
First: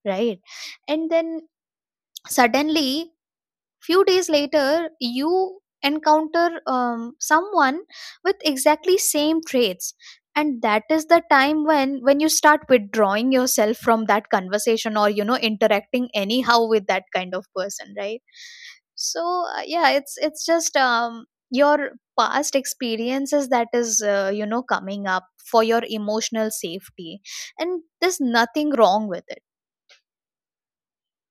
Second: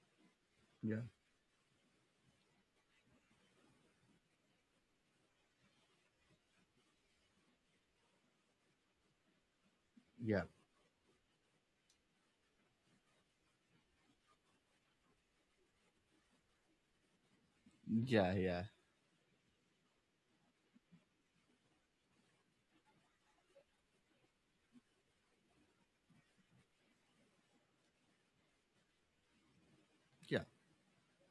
[SPEAKER 2] right?
[SPEAKER 1] yeah,
[SPEAKER 2] And then suddenly few days later, you encounter someone with exactly same traits.
[SPEAKER 1] yeah.
[SPEAKER 2] And that is the time when you start withdrawing yourself from that conversation or, you know, interacting anyhow with that kind of person, right?
[SPEAKER 1] Yeah, yeah.
[SPEAKER 2] So yeah, it's just your past experiences that is you know, coming up for your emotional safety, and there's nothing wrong with it.
[SPEAKER 1] Yeah,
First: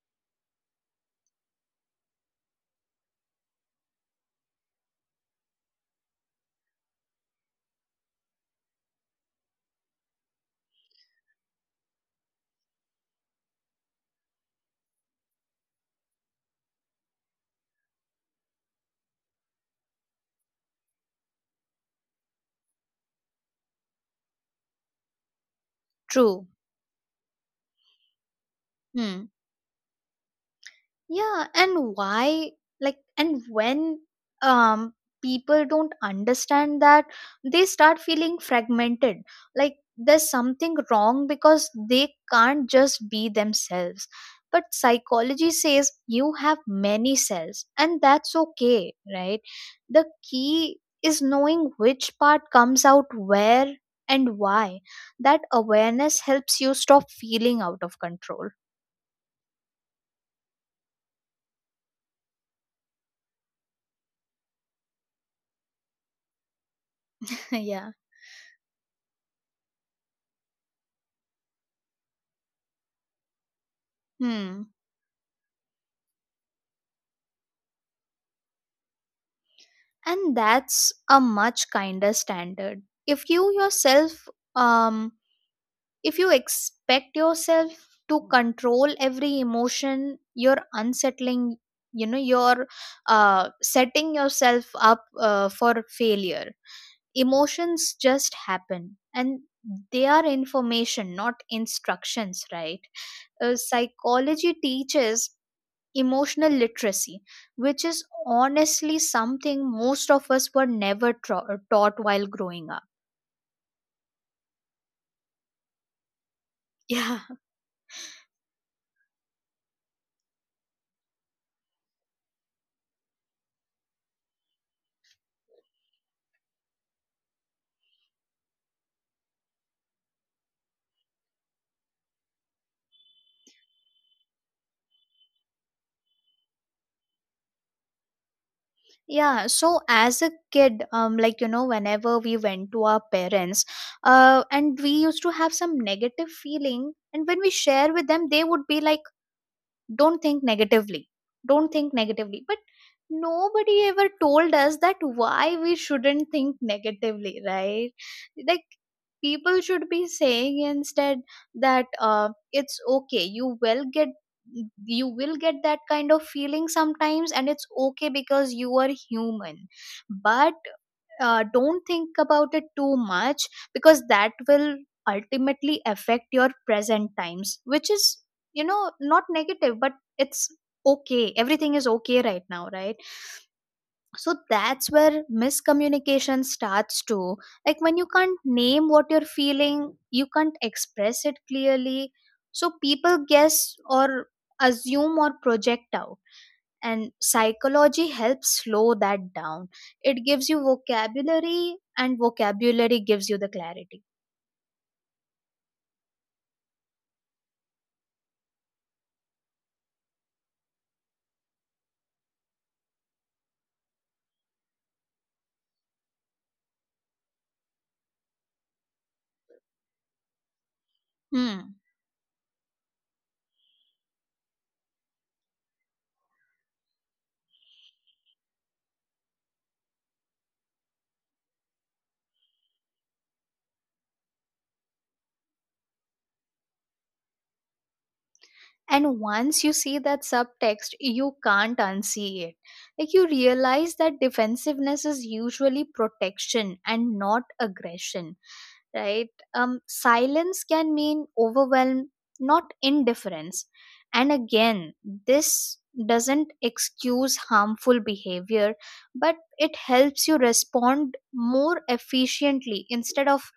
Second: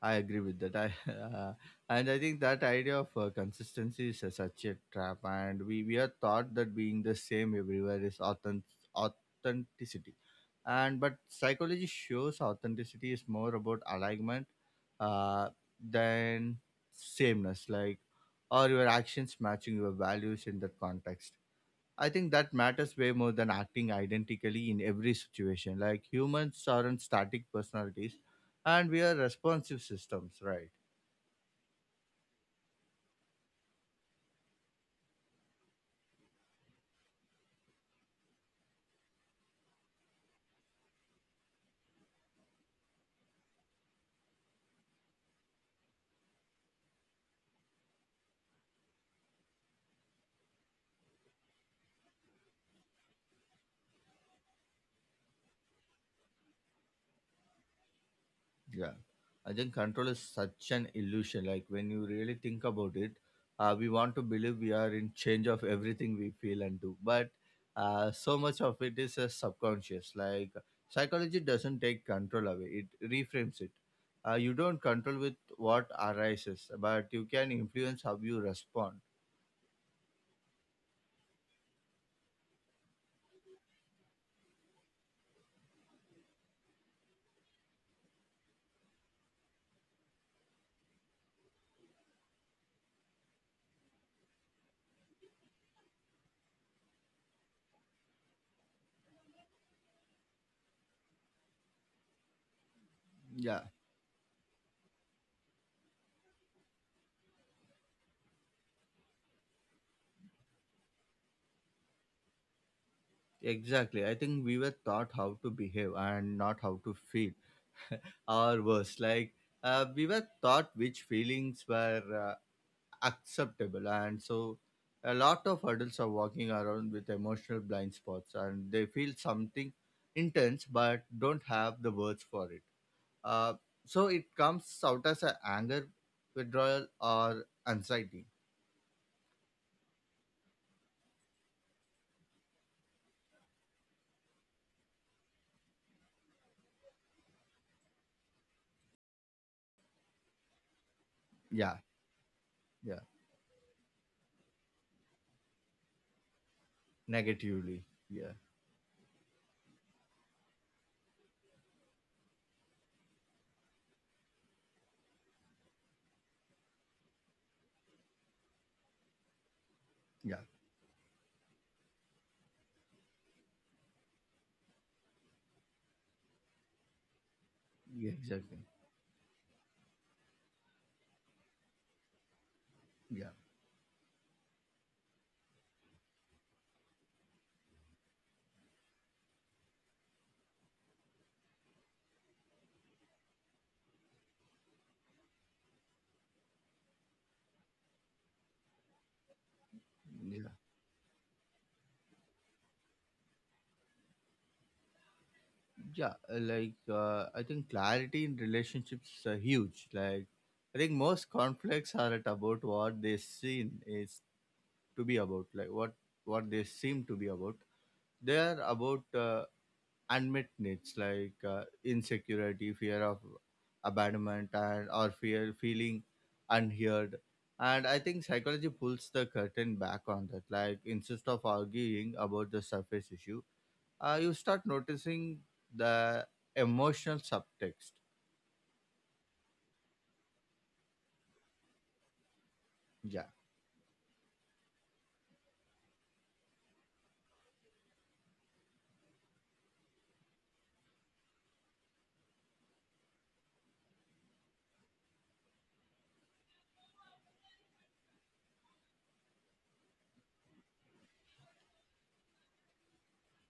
[SPEAKER 1] I agree with that. I and I think that idea of consistency is such a trap, and we are taught that being the same everywhere is authenticity, and but psychology shows authenticity is more about alignment uh, than sameness, like are your actions matching your values in that context. I think that matters way more than acting identically in every situation. Like
[SPEAKER 2] True.
[SPEAKER 1] humans aren't static personalities, and we are
[SPEAKER 2] Hmm.
[SPEAKER 1] responsive systems, right?
[SPEAKER 2] Yeah, and why like and when um people don't understand that, they start feeling fragmented. Like there's something wrong because they can't just be themselves. But psychology says you have many cells and that's okay, right? The key is knowing which part comes out where and why. That awareness helps you stop feeling out of control.
[SPEAKER 1] Yeah. I think control is such an illusion. Like when you really think about it, we want to believe we are in change of everything we feel and do. But
[SPEAKER 2] Yeah.
[SPEAKER 1] so much of it is subconscious. Like psychology doesn't take control away, it reframes it. You
[SPEAKER 2] Hmm.
[SPEAKER 1] don't control with what arises, but you can influence how you respond.
[SPEAKER 2] And that's a much kinder standard. If you yourself um if you expect yourself to control every emotion, you're unsettling. You know, you're setting yourself up for failure. Emotions just happen and they are information, not instructions, right?
[SPEAKER 1] Yeah.
[SPEAKER 2] Psychology teaches emotional literacy, which is honestly something most of us were never taught while growing up.
[SPEAKER 1] Exactly. I think we were taught how to behave and not how to
[SPEAKER 2] Yeah.
[SPEAKER 1] feel, or worse, like we were taught which feelings were acceptable. And so, a lot of adults are walking around with emotional blind spots and they feel something intense but don't have the words for it. Uh, so, it comes out as a anger, withdrawal, or anxiety.
[SPEAKER 2] Yeah, so as a kid, like you know, whenever we went to our parents, and we used to have some negative feeling, and when we share with them, they would be like, don't think negatively don't
[SPEAKER 1] Yeah,
[SPEAKER 2] think negatively but
[SPEAKER 1] yeah,
[SPEAKER 2] nobody ever told us that why we shouldn't think negatively, right?
[SPEAKER 1] negatively. Yeah,
[SPEAKER 2] Like people should be saying instead that it's okay, you will get that kind of feeling sometimes, and it's okay because you are human.
[SPEAKER 1] yeah,
[SPEAKER 2] But don't think about it too much, because that will ultimately affect your present times, which
[SPEAKER 1] yeah,
[SPEAKER 2] is you
[SPEAKER 1] exactly.
[SPEAKER 2] know, not negative, but it's okay, everything is okay right now, right?
[SPEAKER 1] Yeah,
[SPEAKER 2] So that's where miscommunication starts to, like when you can't name what you're feeling, you can't express it clearly. So people guess or assume or project out, and psychology helps slow that down. It gives
[SPEAKER 1] yeah.
[SPEAKER 2] you vocabulary, and vocabulary gives you the clarity.
[SPEAKER 1] Yeah, like I think clarity in relationships are huge, like I think most conflicts are at about what they seem is to be about, like what they seem to be about, they are about unmet needs, like
[SPEAKER 2] Hmm.
[SPEAKER 1] insecurity, fear of abandonment, and or fear feeling unheard. And I think psychology pulls the curtain back on that, like instead of arguing about the surface issue, you start noticing the emotional subtext.
[SPEAKER 2] And once you see that subtext, you can't unsee it. Like you
[SPEAKER 1] Yeah.
[SPEAKER 2] realize that defensiveness is usually protection and not aggression, right? Silence can mean overwhelm, not indifference. And again, this doesn't excuse harmful behavior, but it helps you respond more efficiently instead of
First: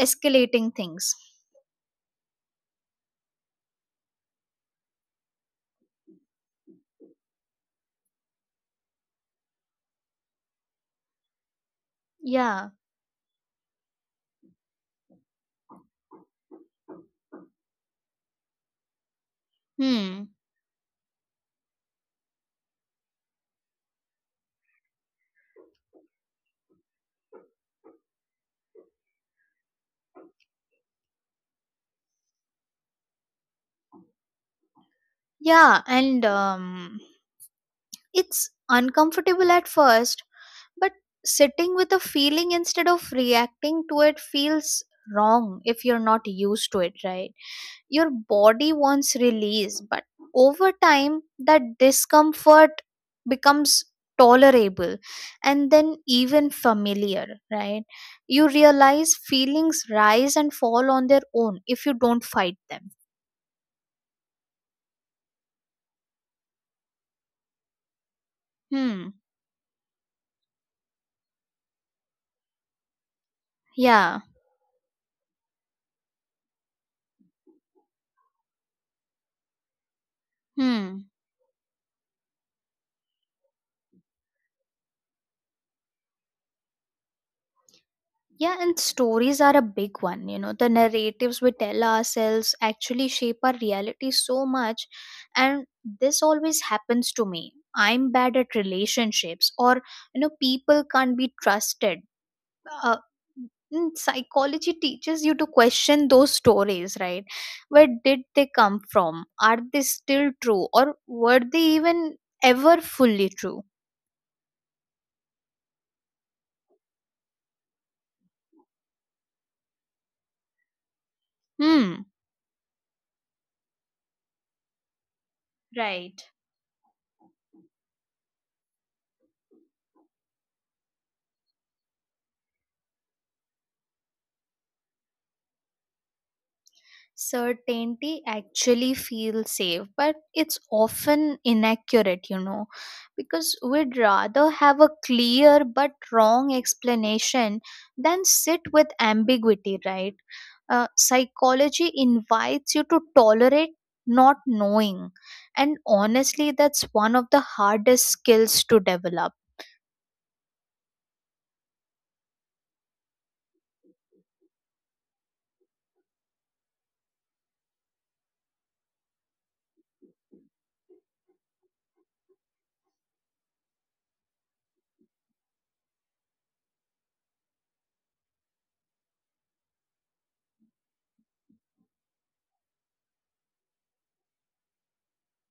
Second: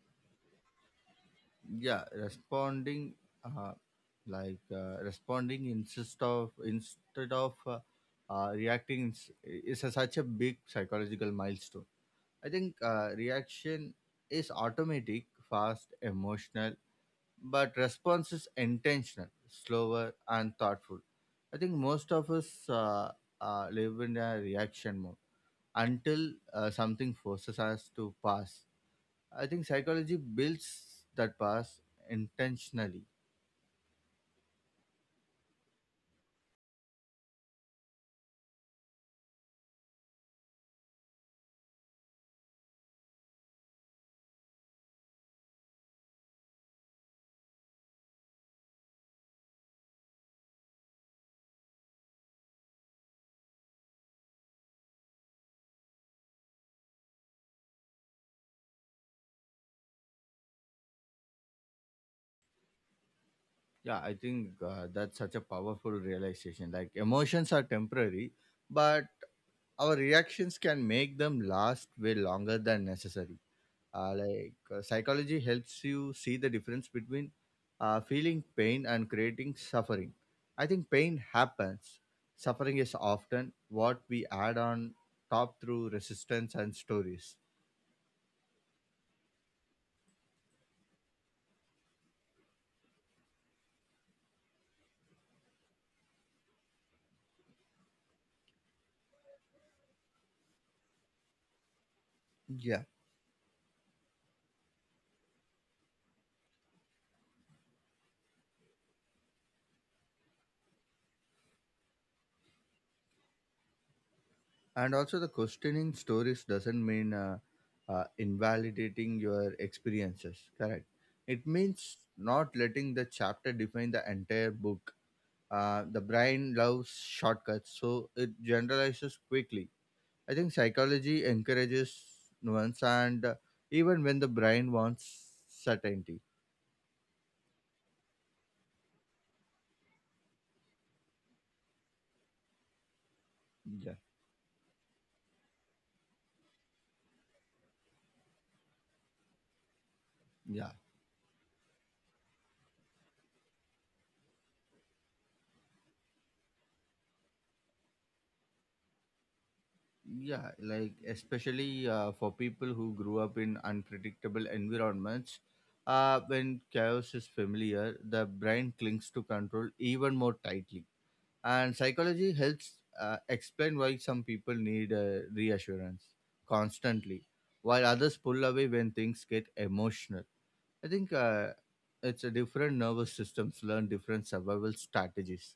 [SPEAKER 2] escalating things.
[SPEAKER 1] Yeah, responding uh, like responding instead of reacting is a, such a big psychological milestone. I
[SPEAKER 2] Yeah.
[SPEAKER 1] think reaction is automatic, fast, emotional, but response is intentional, slower,
[SPEAKER 2] Hmm.
[SPEAKER 1] and thoughtful. I think most of us uh, live in a reaction mode until something forces us to pass. I think psychology builds that pass intentionally.
[SPEAKER 2] Yeah, and it's uncomfortable at first, but sitting with a feeling instead of reacting to it feels wrong if you're not used to it, right? Your body wants release, but over time, that discomfort becomes tolerable, and then even familiar, right? You realize feelings rise and fall on their own if you don't fight them.
[SPEAKER 1] Yeah, I think that's such a powerful realization. Like emotions are temporary, but
[SPEAKER 2] Hmm.
[SPEAKER 1] our reactions can make them last way longer than necessary.
[SPEAKER 2] Yeah.
[SPEAKER 1] Like psychology helps you see the difference between feeling pain and creating suffering. I think
[SPEAKER 2] Hmm.
[SPEAKER 1] pain happens, suffering is often what we add on top through resistance and stories.
[SPEAKER 2] Yeah, and stories are a big one. You know, the narratives we tell ourselves actually shape our reality so much. And this always happens to me. I'm bad at relationships, or, you know, people can't be trusted.
[SPEAKER 1] Yeah,
[SPEAKER 2] Uh, Psychology teaches you to question those stories, right? Where did they come from? Are they still true? Or were they even ever fully true?
[SPEAKER 1] and also, the questioning stories doesn't mean invalidating your experiences, correct, it means
[SPEAKER 2] Hmm.
[SPEAKER 1] not letting the chapter define the entire book. The
[SPEAKER 2] Right.
[SPEAKER 1] brain loves shortcuts so it generalizes quickly. I think psychology encourages nuance, and even when the brain wants certainty.
[SPEAKER 2] Certainty actually feels safe, but it's often inaccurate, you know, because
[SPEAKER 1] Yeah.
[SPEAKER 2] we'd rather have a clear but wrong explanation than sit with ambiguity, right?
[SPEAKER 1] Yeah,
[SPEAKER 2] Psychology invites you to tolerate not knowing, and honestly, that's one of the hardest skills to develop.
[SPEAKER 1] yeah, like especially for people who grew up in unpredictable environments, when chaos is familiar, the brain clings to control even more tightly. And psychology helps explain why some people need reassurance constantly, while others pull away when things get emotional. I think it's a different nervous systems learn different survival strategies.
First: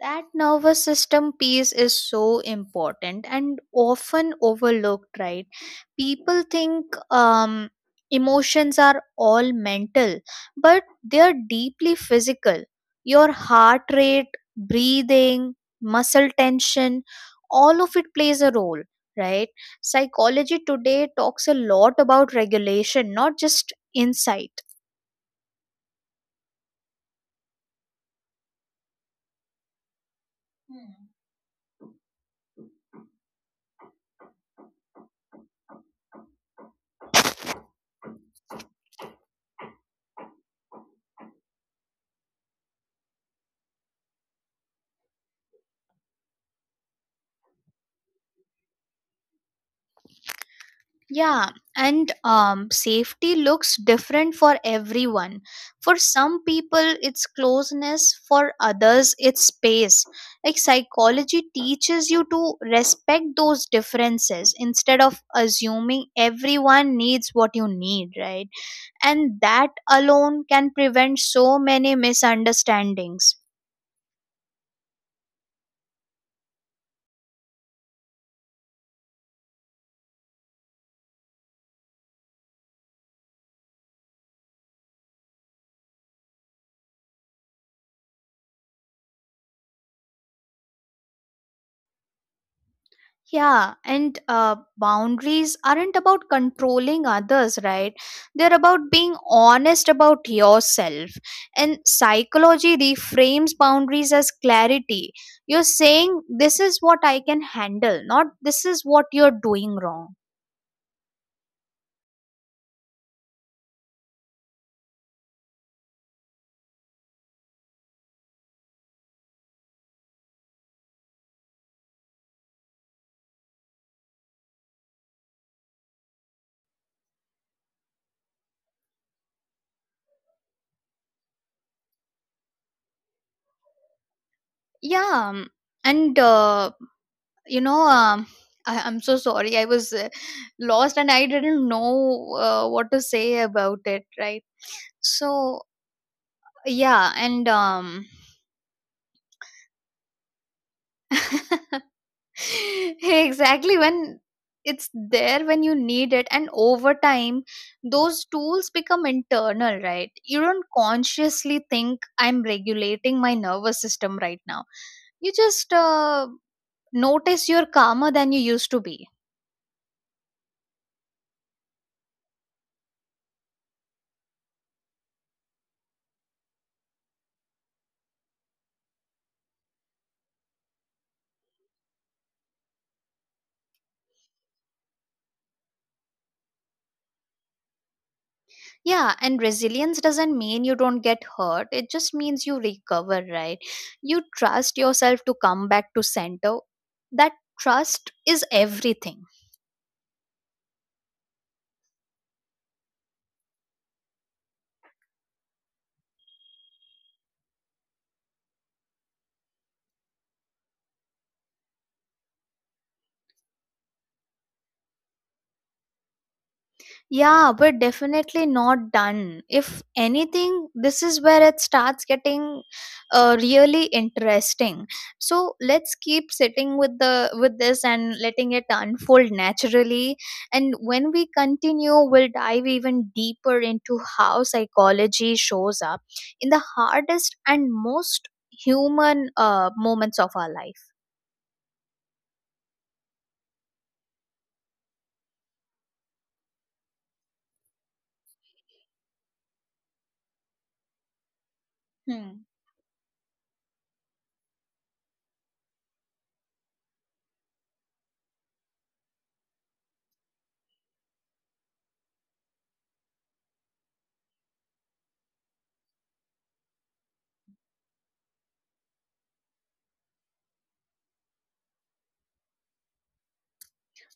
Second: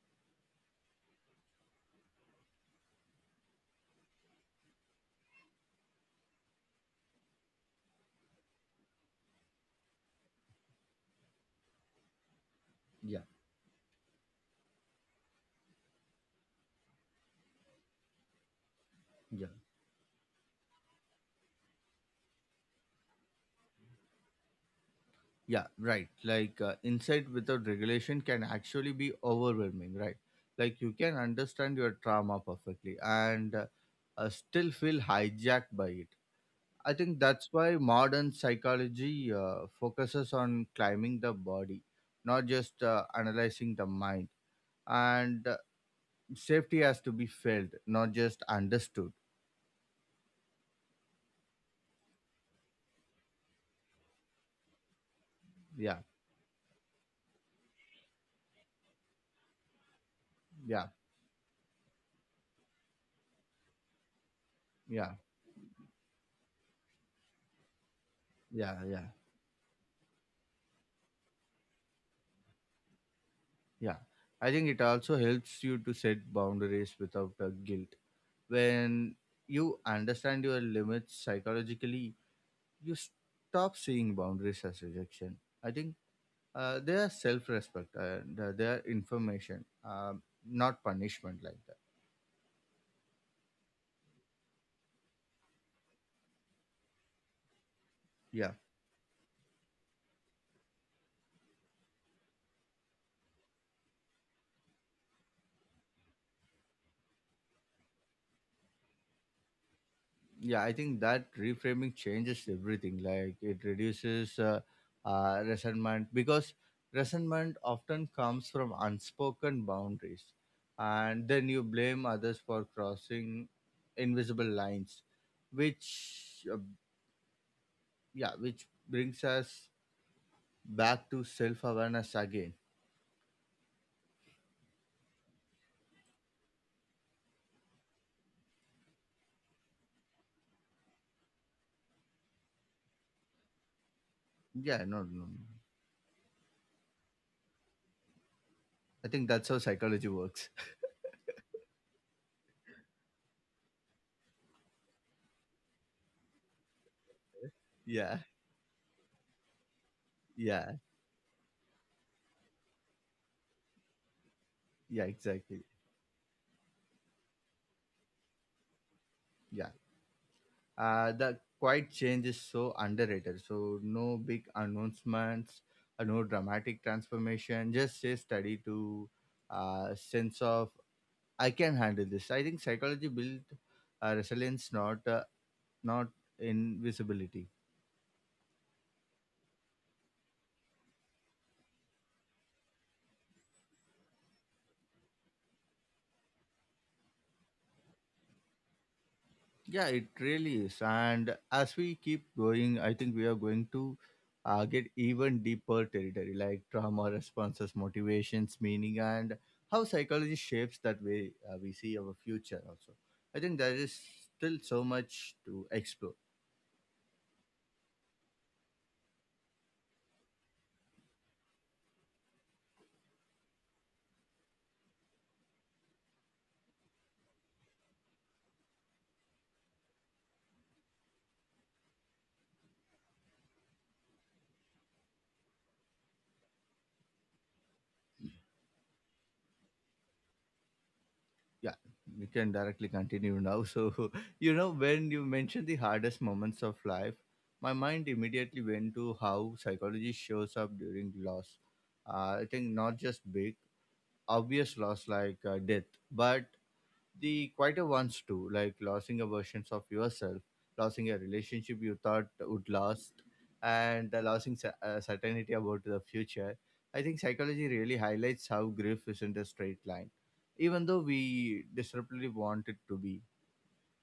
[SPEAKER 2] That nervous system piece is so important and often overlooked, right? People think emotions are all mental, but they are deeply physical.
[SPEAKER 1] Yeah,
[SPEAKER 2] Your heart rate, breathing, muscle tension, all of it plays a role, right?
[SPEAKER 1] yeah.
[SPEAKER 2] Psychology today talks a lot about regulation, not just insight.
[SPEAKER 1] Yeah, right. Like insight without regulation can actually be overwhelming, right? Like you can understand your trauma perfectly and still feel hijacked by it. I think that's why modern psychology focuses on climbing the body, not just analyzing the mind. And safety has to be felt, not just understood.
[SPEAKER 2] Yeah, and safety looks different for everyone. For
[SPEAKER 1] Yeah,
[SPEAKER 2] some people, it's closeness, for others, it's space. Like
[SPEAKER 1] yeah.
[SPEAKER 2] psychology teaches you to respect those differences instead
[SPEAKER 1] Yeah,
[SPEAKER 2] of assuming everyone needs what you need, right?
[SPEAKER 1] yeah, yeah,
[SPEAKER 2] And that alone can prevent so many misunderstandings.
[SPEAKER 1] yeah. I think it also helps you to set boundaries without a guilt. When you understand your limits psychologically, you stop seeing boundaries as rejection. I think they are self-respect and they are information, not punishment like that.
[SPEAKER 2] Yeah, and boundaries aren't about controlling others, right? They're
[SPEAKER 1] Yeah.
[SPEAKER 2] about being honest about yourself. And psychology reframes boundaries as clarity. You're saying, this is what I can handle, not this is what you're doing wrong.
[SPEAKER 1] Yeah, I think that reframing changes everything, like it reduces resentment, because resentment often comes from unspoken boundaries and then you blame others for crossing invisible lines, which yeah, which brings us back to self-awareness again.
[SPEAKER 2] Yeah, um, and you know, I'm so sorry. I was lost and I didn't know what to say about it, right?
[SPEAKER 1] Yeah, no, no.
[SPEAKER 2] So, yeah, and
[SPEAKER 1] I think that's how psychology works.
[SPEAKER 2] exactly when it's there when you need it, and over time those
[SPEAKER 1] Yeah,
[SPEAKER 2] tools become internal, right? You don't
[SPEAKER 1] yeah,
[SPEAKER 2] consciously think I'm regulating my nervous system right now.
[SPEAKER 1] yeah,
[SPEAKER 2] You
[SPEAKER 1] exactly,
[SPEAKER 2] just notice you're calmer than you used to be.
[SPEAKER 1] yeah. The quiet change is so underrated. So no big announcements, no dramatic transformation. Just a study to sense of I can handle this. I think psychology built resilience, not invisibility.
[SPEAKER 2] Yeah, and resilience doesn't mean you don't get hurt, it just means you recover, right? You trust yourself to come back to center. That trust is everything.
[SPEAKER 1] Yeah, it really is. And as we keep going, I think we are going to get even deeper territory, like trauma responses, motivations, meaning, and how psychology shapes that way we see our future also. I think there is still so much to explore.
[SPEAKER 2] Yeah, but definitely not done. If anything, this is where it starts getting really interesting. So let's keep sitting with the with this and letting it unfold naturally. And when we continue, we'll dive even deeper into how psychology shows up in the hardest and most human moments of our life.
[SPEAKER 1] Yeah, we can directly continue now. So, when you mentioned the hardest moments of life, my mind immediately went to how psychology shows up during loss.
[SPEAKER 2] Hmm.
[SPEAKER 1] I think not just big obvious loss like death, but the quieter ones too, like losing a versions of yourself, losing a relationship you thought would last, and losing certainty about the future. I think psychology really highlights how grief isn't a straight line, even though we desperately want it to be.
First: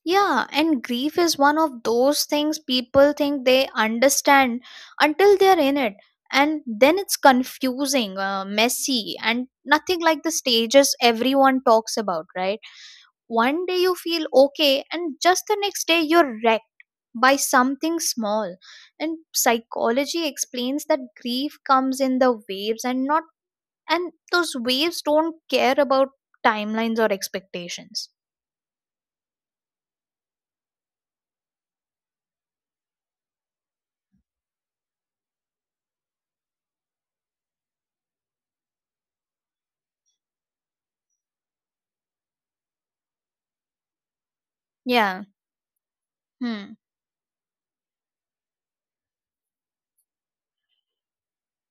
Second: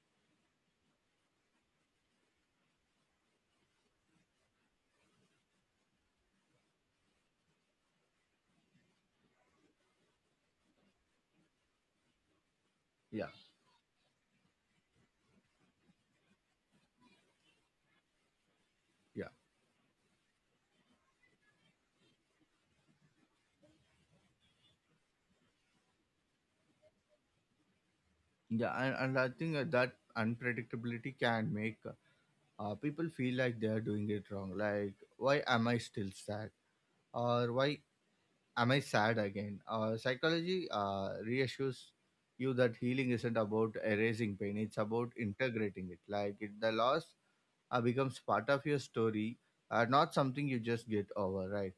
[SPEAKER 2] Yeah, and grief is one of those things people think they understand until they're in it. And then it's confusing, messy, and nothing like the stages everyone talks about, right?
[SPEAKER 1] Yeah,
[SPEAKER 2] One day you feel okay, and just the next day you're wrecked by something small. And
[SPEAKER 1] yeah,
[SPEAKER 2] psychology explains that grief comes in the waves and not, and those waves don't care about timelines or expectations.
[SPEAKER 1] yeah, and I think that unpredictability can make people feel like they are doing it wrong. Like, why am I still sad? Or why am I sad again? Psychology reassures you that healing isn't about erasing pain; it's about
[SPEAKER 2] Yeah.
[SPEAKER 1] integrating it. The
[SPEAKER 2] Hmm.
[SPEAKER 1] loss becomes part of your story, not something you just get over. Right?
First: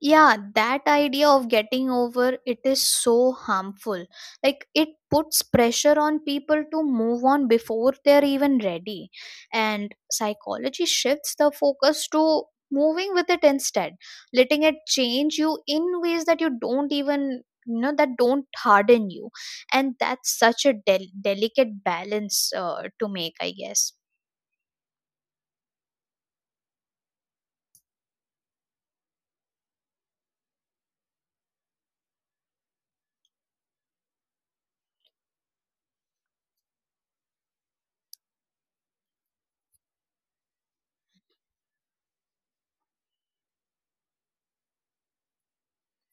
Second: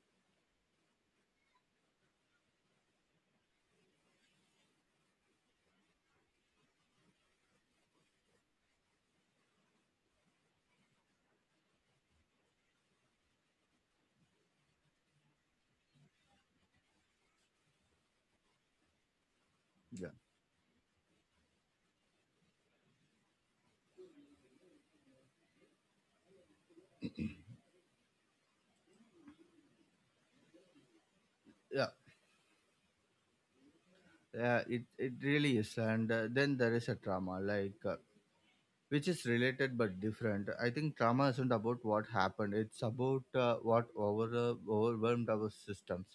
[SPEAKER 2] Yeah, that idea of getting over it is so harmful. Like it puts pressure on people to move on before they're even ready, and psychology shifts the focus to moving with it instead, letting it change you in ways that you know that don't harden you. And
[SPEAKER 1] Yeah.
[SPEAKER 2] that's such a delicate balance to make, I guess.
[SPEAKER 1] Yeah. Yeah. It really is. And then there is a trauma. Like which is related but different. I think trauma isn't about what happened; it's about what overwhelmed our systems.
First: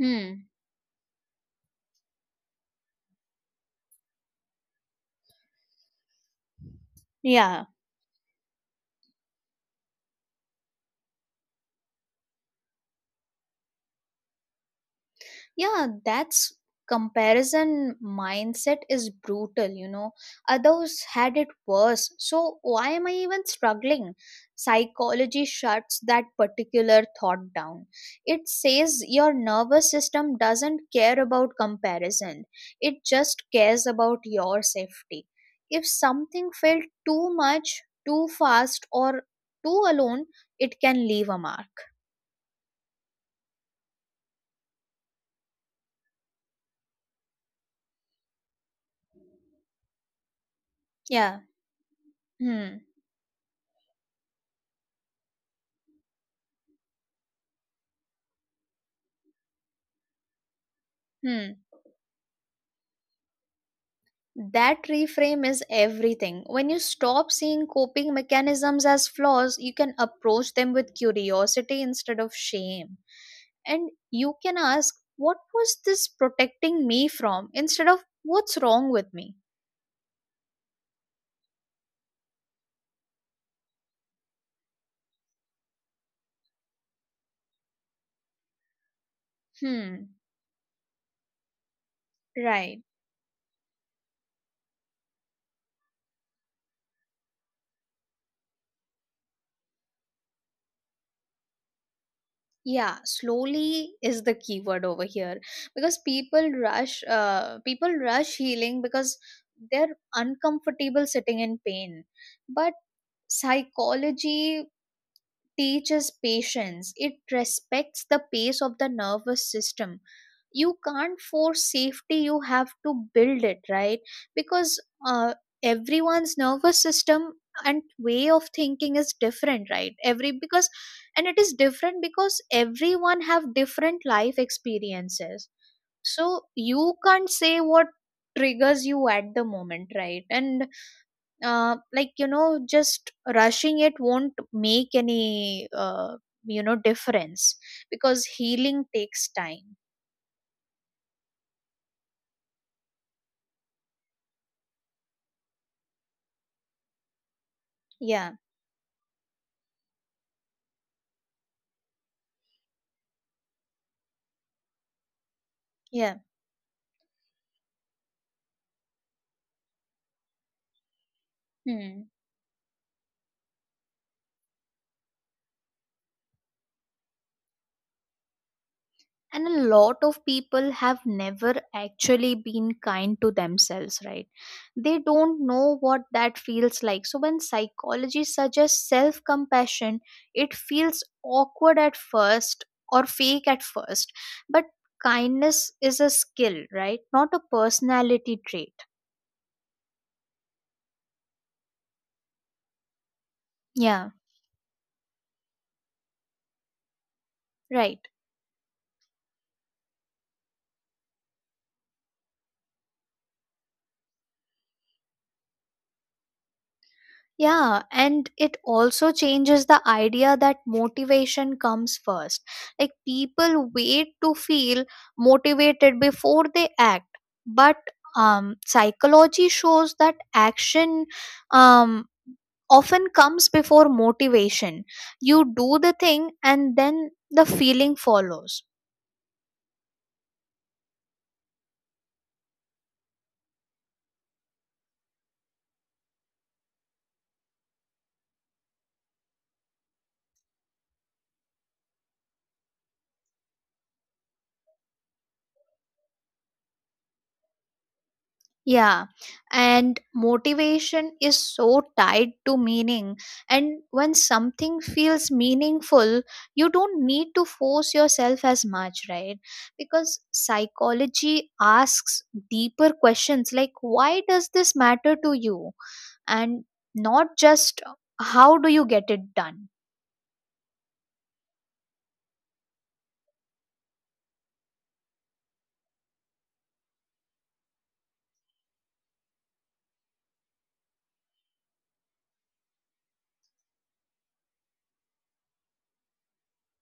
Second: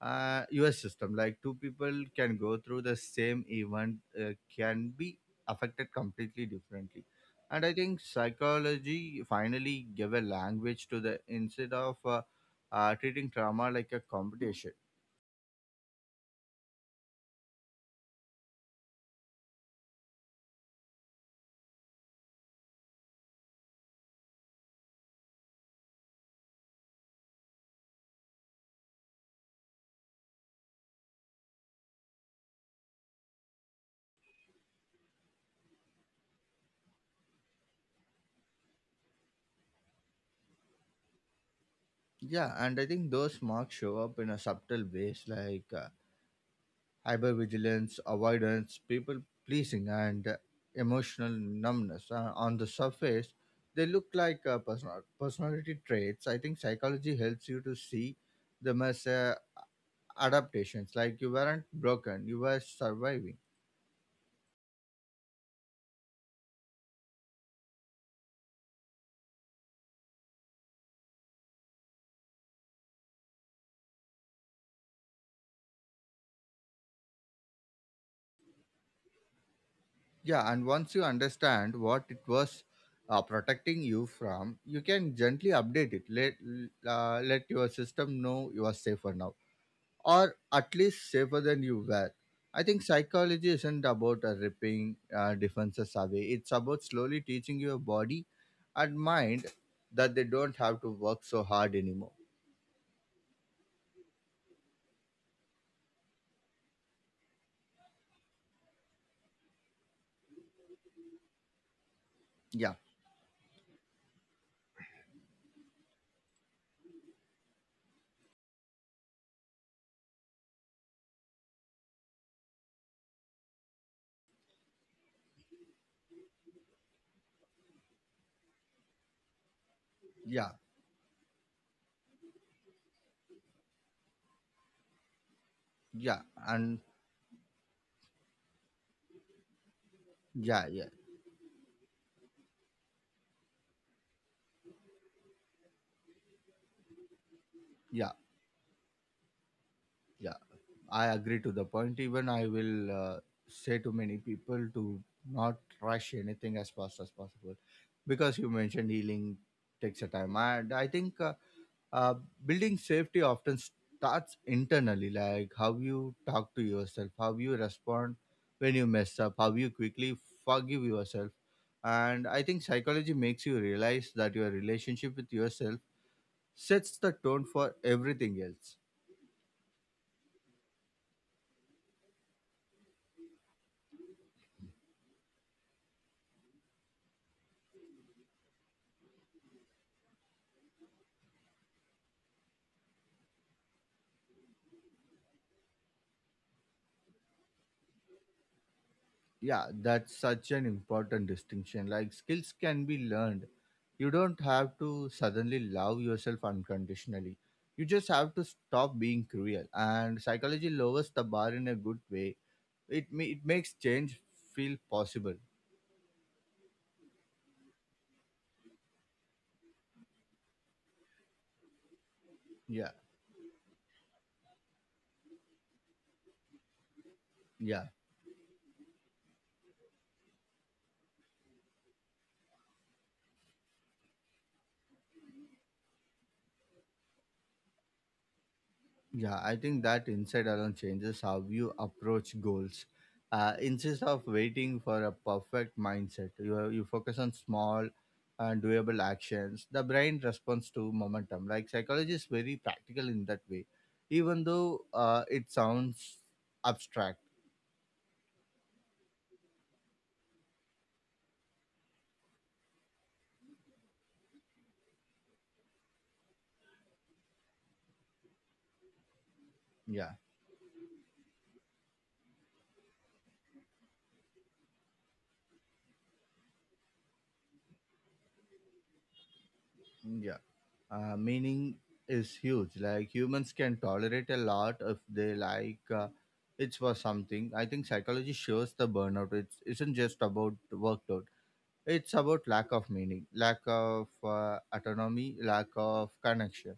[SPEAKER 1] U.S. system, like two people can go through the same event, can be affected completely differently. And
[SPEAKER 2] Yeah.
[SPEAKER 1] I think psychology finally gave a language to the instead of treating trauma like a competition.
[SPEAKER 2] Yeah, that's comparison mindset is brutal, you know. Others had it worse. So why am I even struggling? Psychology shuts that particular thought down. It says your nervous system doesn't care about comparison. It just cares about your safety. If something felt too much, too fast, or too alone, it can leave a mark.
[SPEAKER 1] Yeah, and I think those marks show up in a subtle ways, like. Hypervigilance, avoidance, people pleasing, and emotional
[SPEAKER 2] Yeah.
[SPEAKER 1] numbness. On the
[SPEAKER 2] Hmm.
[SPEAKER 1] surface, they look like personality traits. I think psychology helps you to see them as adaptations, like you weren't
[SPEAKER 2] Hmm.
[SPEAKER 1] broken, you were surviving.
[SPEAKER 2] That reframe is everything. When you stop seeing coping mechanisms as flaws, you can approach them with curiosity instead of shame. And you can ask, "What was this protecting me from?" instead of "What's wrong with me?"
[SPEAKER 1] Yeah, and once you understand what it was protecting you from, you can gently update it. Let your system know you are safer now.
[SPEAKER 2] Hmm,
[SPEAKER 1] Or at least safer than you were. I think
[SPEAKER 2] right.
[SPEAKER 1] psychology isn't about ripping defenses away. It's about slowly teaching your body and mind that they don't have to work so hard anymore.
[SPEAKER 2] Yeah, slowly is the keyword over here because people rush healing because they're uncomfortable sitting in pain.
[SPEAKER 1] Yeah,
[SPEAKER 2] But psychology teaches patience. It respects the pace of the nervous system. You can't force safety, you have to build it, right? Because uh, everyone's nervous system and way of thinking is different, right? every
[SPEAKER 1] yeah,
[SPEAKER 2] because and it is different because everyone have different life experiences.
[SPEAKER 1] yeah,
[SPEAKER 2] So
[SPEAKER 1] and
[SPEAKER 2] you can't say what triggers you at the moment, right?
[SPEAKER 1] yeah,
[SPEAKER 2] And
[SPEAKER 1] yeah,
[SPEAKER 2] like, you know, just rushing it won't make any difference
[SPEAKER 1] yeah,
[SPEAKER 2] because healing takes time.
[SPEAKER 1] yeah. I agree to the point. Even I will say to many people to not rush anything as fast as possible
[SPEAKER 2] Yeah.
[SPEAKER 1] because you mentioned healing takes a time. And I think uh, building safety often starts internally, like how you
[SPEAKER 2] Yeah.
[SPEAKER 1] talk to yourself, how you respond when you mess up, how you quickly forgive yourself.
[SPEAKER 2] Hmm.
[SPEAKER 1] And I think psychology makes you realize that your relationship with yourself sets the tone for everything else.
[SPEAKER 2] And a lot of people have never actually been kind to themselves, right? They don't know what that feels like. So, when psychology suggests self compassion, it feels awkward at first or fake at first. But kindness is a skill, right? Not a personality trait.
[SPEAKER 1] Yeah, that's such an important distinction. Like skills can be learned.
[SPEAKER 2] Yeah,
[SPEAKER 1] You don't have to suddenly love yourself unconditionally. You
[SPEAKER 2] right.
[SPEAKER 1] just have to stop being cruel. And psychology lowers the bar in a good way. It makes change feel possible.
[SPEAKER 2] Yeah, and it also changes the idea that motivation comes first. Like,
[SPEAKER 1] Yeah,
[SPEAKER 2] people wait to feel motivated before they act, but
[SPEAKER 1] yeah.
[SPEAKER 2] psychology shows that action um, often comes before motivation. You do the thing and then the feeling follows.
[SPEAKER 1] Yeah, I think that insight alone changes how you approach goals. Instead of waiting for a perfect mindset, you focus on small and doable actions. The brain responds to momentum. Like psychology is very practical in that way, even though it sounds abstract.
[SPEAKER 2] Yeah, and motivation is so tied to meaning. And when something feels meaningful, you don't need to force yourself as much, right?
[SPEAKER 1] Yeah.
[SPEAKER 2] Because psychology asks deeper questions like, why does this matter to you? And not just, how do you get it done?
[SPEAKER 1] Yeah. Meaning is huge. Like humans can tolerate a lot if they like it's for something. I think psychology shows the burnout. It isn't just about workload. It's about lack of meaning, lack of autonomy, lack of connection.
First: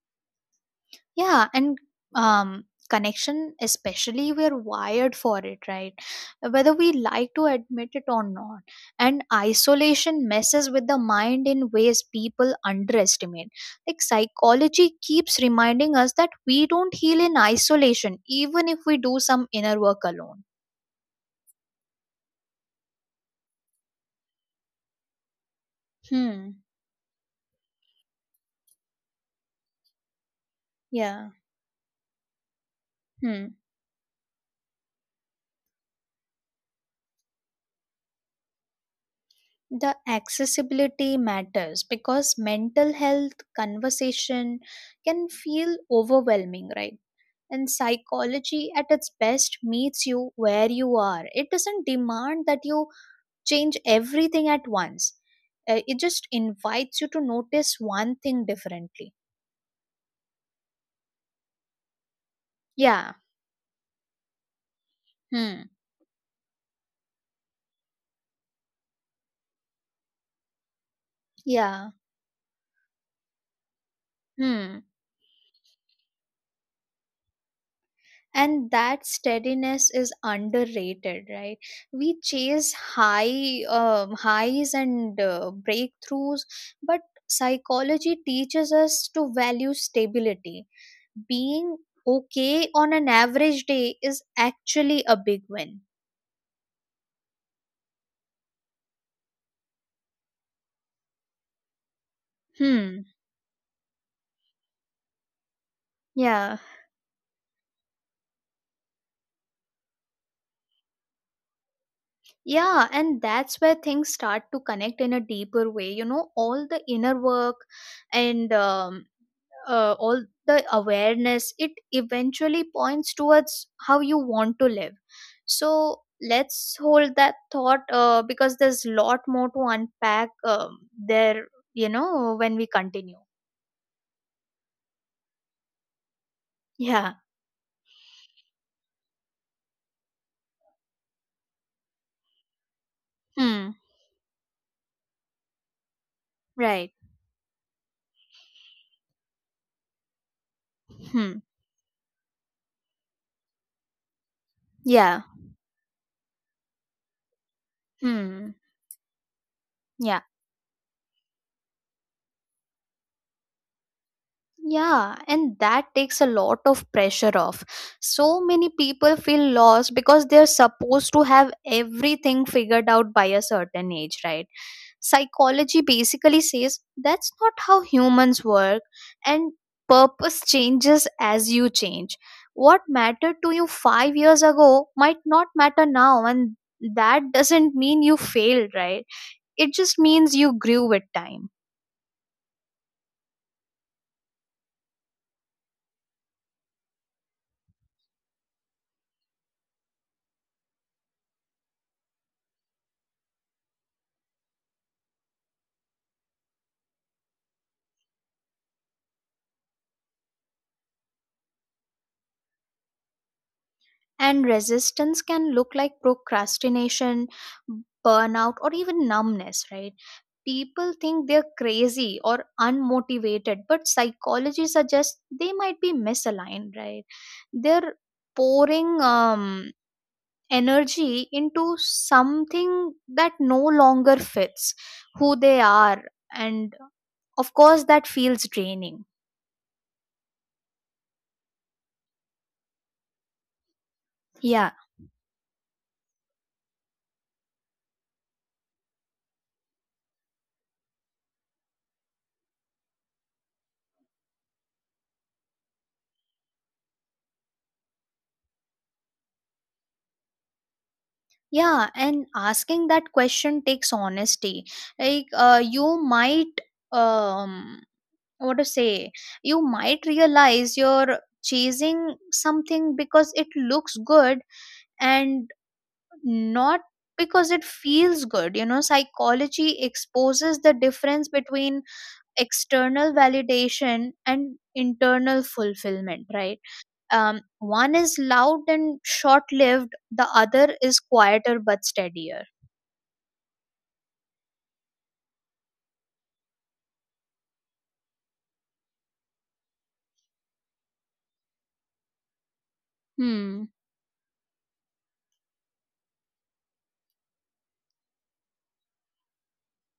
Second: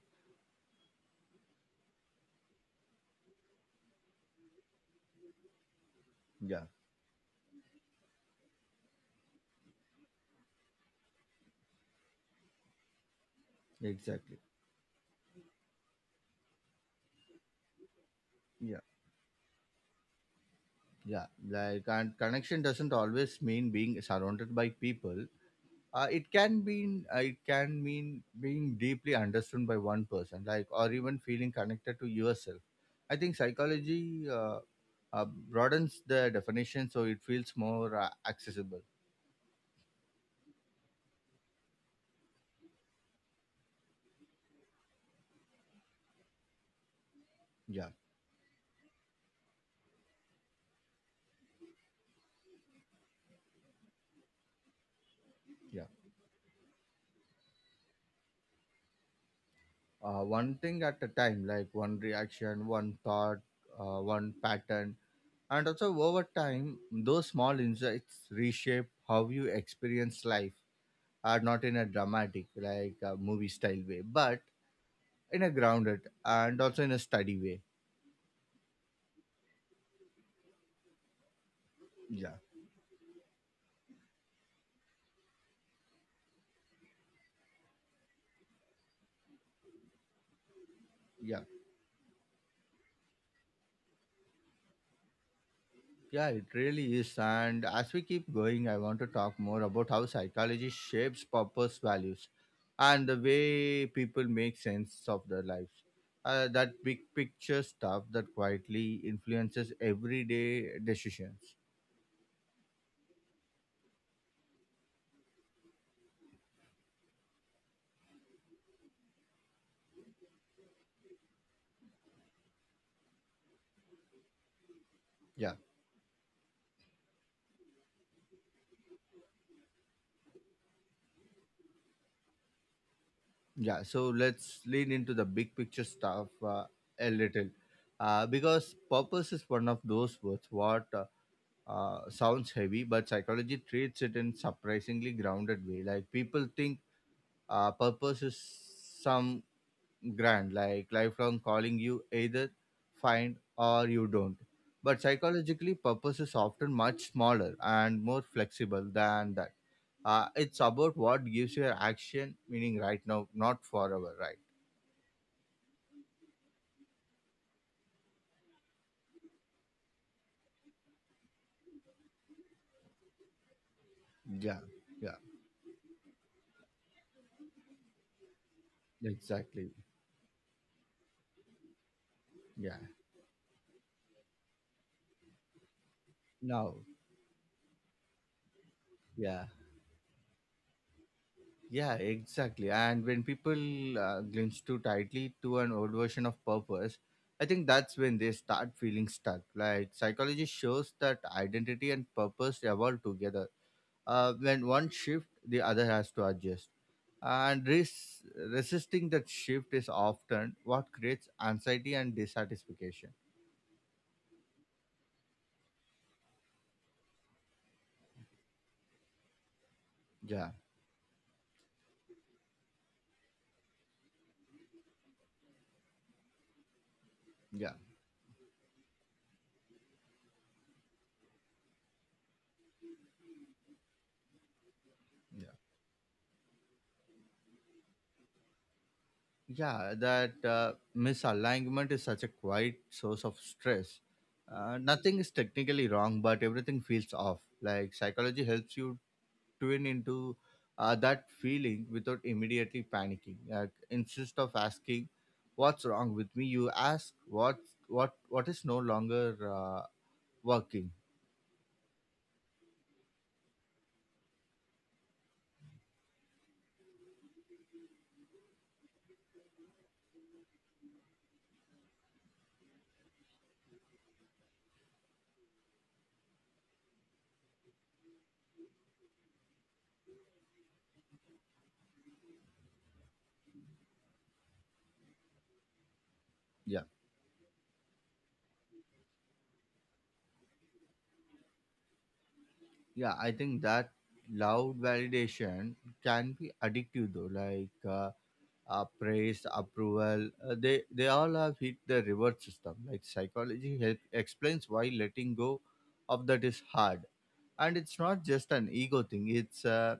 [SPEAKER 2] Yeah, and um, connection, especially, we're wired for it, right?
[SPEAKER 1] Yeah,
[SPEAKER 2] Whether we like to admit it or not. And isolation messes with the mind in ways people underestimate. Like,
[SPEAKER 1] exactly.
[SPEAKER 2] psychology keeps reminding us that we don't heal in isolation, even if
[SPEAKER 1] Yeah,
[SPEAKER 2] we do some inner work alone.
[SPEAKER 1] yeah. Like, and connection doesn't always mean being surrounded by people.
[SPEAKER 2] Hmm.
[SPEAKER 1] It can mean being deeply understood by one person like or even
[SPEAKER 2] Yeah.
[SPEAKER 1] feeling connected to yourself. I think
[SPEAKER 2] Hmm.
[SPEAKER 1] psychology broadens the definition so it feels more accessible.
[SPEAKER 2] The accessibility matters because mental health conversation can feel overwhelming, right? And
[SPEAKER 1] Yeah,
[SPEAKER 2] psychology at its best meets you where you are. It doesn't demand that you change everything at once.
[SPEAKER 1] yeah,
[SPEAKER 2] It just invites you to notice one thing differently.
[SPEAKER 1] one thing at a time, like one reaction, one
[SPEAKER 2] Yeah.
[SPEAKER 1] thought, one pattern,
[SPEAKER 2] Hmm.
[SPEAKER 1] and also over time those small insights reshape how you experience life, are not in a
[SPEAKER 2] Yeah.
[SPEAKER 1] dramatic like movie style way but
[SPEAKER 2] Hmm.
[SPEAKER 1] in a grounded and also in a steady way.
[SPEAKER 2] And that steadiness is underrated, right? We
[SPEAKER 1] Yeah,
[SPEAKER 2] chase highs and breakthroughs, but psychology teaches us to value stability.
[SPEAKER 1] yeah,
[SPEAKER 2] Being okay on an average day is actually a big win.
[SPEAKER 1] yeah, it really is. And as we keep going, I want to talk more about how psychology shapes purpose, values, and
[SPEAKER 2] Hmm.
[SPEAKER 1] the way people make sense of their lives.
[SPEAKER 2] Yeah.
[SPEAKER 1] That big picture stuff that quietly influences everyday decisions.
[SPEAKER 2] Yeah, and that's where things start to connect in a deeper way. You know, all the inner work and all the awareness, it eventually points towards how you want to live.
[SPEAKER 1] Yeah,
[SPEAKER 2] So let's hold that thought because there's a lot more to unpack there, you know, when we continue.
[SPEAKER 1] yeah. So let's lean into the big picture stuff a
[SPEAKER 2] Yeah.
[SPEAKER 1] little. Because purpose is one of those words what sounds heavy, but psychology
[SPEAKER 2] Hmm.
[SPEAKER 1] treats it in surprisingly grounded way. Like people think
[SPEAKER 2] Right.
[SPEAKER 1] purpose is some grand, like
[SPEAKER 2] Hmm.
[SPEAKER 1] lifelong calling you either find or you don't. But
[SPEAKER 2] Yeah.
[SPEAKER 1] psychologically, purpose is often much smaller and more
[SPEAKER 2] Hmm.
[SPEAKER 1] flexible than that.
[SPEAKER 2] Yeah.
[SPEAKER 1] It's about what gives your action meaning right now, not forever, right?
[SPEAKER 2] Yeah. And that takes a lot of pressure off. So many people feel lost because they're supposed to have everything figured out by a certain age, right?
[SPEAKER 1] Yeah, yeah.
[SPEAKER 2] Psychology basically says that's not how humans work, and
[SPEAKER 1] Exactly.
[SPEAKER 2] purpose changes as you change.
[SPEAKER 1] Yeah.
[SPEAKER 2] What mattered to you 5 years ago might not matter now, and
[SPEAKER 1] Now,
[SPEAKER 2] that doesn't mean you failed, right?
[SPEAKER 1] yeah.
[SPEAKER 2] It just means you grew with time.
[SPEAKER 1] Yeah, exactly. And when people clinch too tightly to an old version of purpose, I think that's when they start feeling stuck. Like psychology shows that identity and purpose evolve together. When one shift, the other has to adjust. And resisting that shift is often what creates anxiety and dissatisfaction.
[SPEAKER 2] And resistance can look like procrastination, burnout, or even numbness, right?
[SPEAKER 1] Yeah,
[SPEAKER 2] People think they're crazy or unmotivated, but psychology suggests they might be misaligned, right?
[SPEAKER 1] yeah,
[SPEAKER 2] They're pouring energy into something that no longer fits who
[SPEAKER 1] yeah.
[SPEAKER 2] they are. And of course, that feels draining.
[SPEAKER 1] Yeah, that misalignment is such a quiet source of stress.
[SPEAKER 2] Yeah.
[SPEAKER 1] Nothing is technically wrong, but everything feels off. Like psychology helps you tune into that feeling without immediately panicking. Like instead of asking what's wrong with me, you ask what is no longer working.
[SPEAKER 2] Yeah, and asking that question takes honesty. Like, you might, um, what to say, you might realize you're chasing something because it looks good and not because it feels good. You know, psychology exposes the difference between external validation and internal fulfillment, right?
[SPEAKER 1] Yeah,
[SPEAKER 2] One is loud and short lived, the other is quieter but steadier.
[SPEAKER 1] yeah. I think that loud validation can be addictive though. Praise, approval. They all have hit the reward system. Like
[SPEAKER 2] Hmm.
[SPEAKER 1] psychology help, explains why letting go of that is hard, and it's not just an ego thing. It's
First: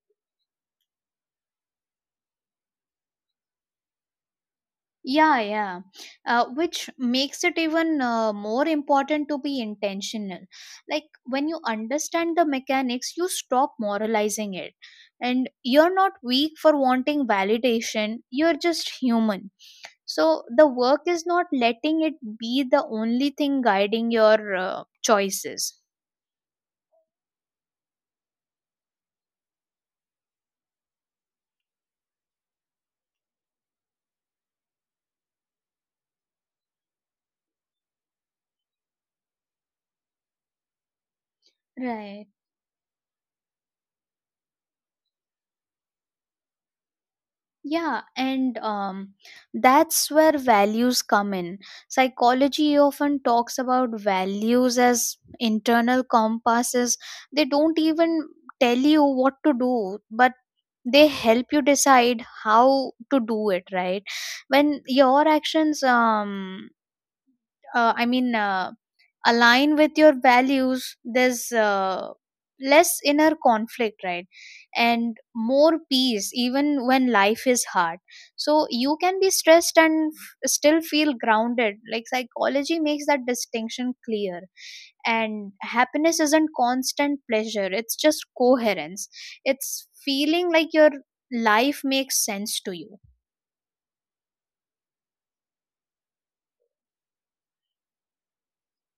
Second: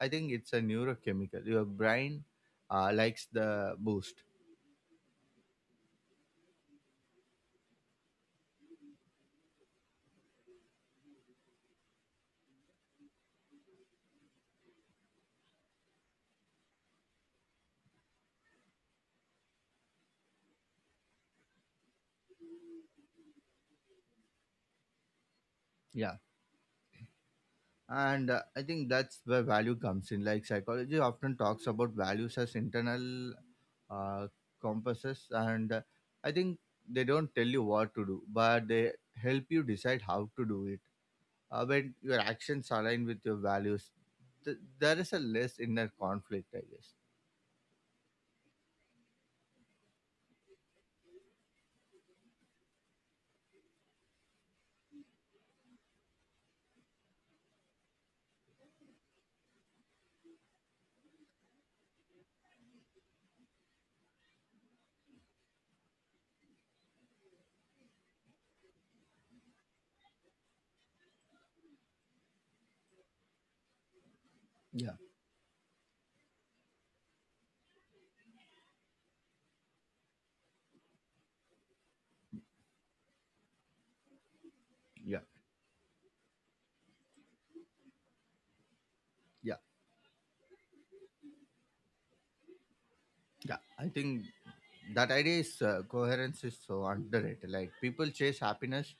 [SPEAKER 1] I think it's a neurochemical. Your brain likes the boost.
[SPEAKER 2] Yeah, yeah. Which makes it even more important to be intentional. Like, when you understand the mechanics, you stop moralizing it. And you're not weak for wanting validation, you're just human. So the work is not letting it be the only thing guiding your choices.
[SPEAKER 1] Yeah. And I think that's where value comes in. Like psychology often talks about values as internal uh, compasses, and I think they don't tell you what to do, but they help you decide how to do it when your
[SPEAKER 2] Right.
[SPEAKER 1] actions align with your values, there is a less inner conflict, I guess.
[SPEAKER 2] Yeah, and that's where values come in. Psychology often talks about values as internal compasses. They don't even tell you what to do, but they help you decide how to do it, right? When your actions uh, i mean uh, align with your values, there's less inner conflict, right?
[SPEAKER 1] Yeah,
[SPEAKER 2] And more peace even when life is hard. So you can be stressed and still feel grounded. Like, psychology makes that distinction clear.
[SPEAKER 1] yeah,
[SPEAKER 2] And happiness isn't constant pleasure, it's just coherence.
[SPEAKER 1] yeah,
[SPEAKER 2] It's feeling like your life makes sense to you.
[SPEAKER 1] yeah. I think that idea is coherence is so underrated. Like people chase happiness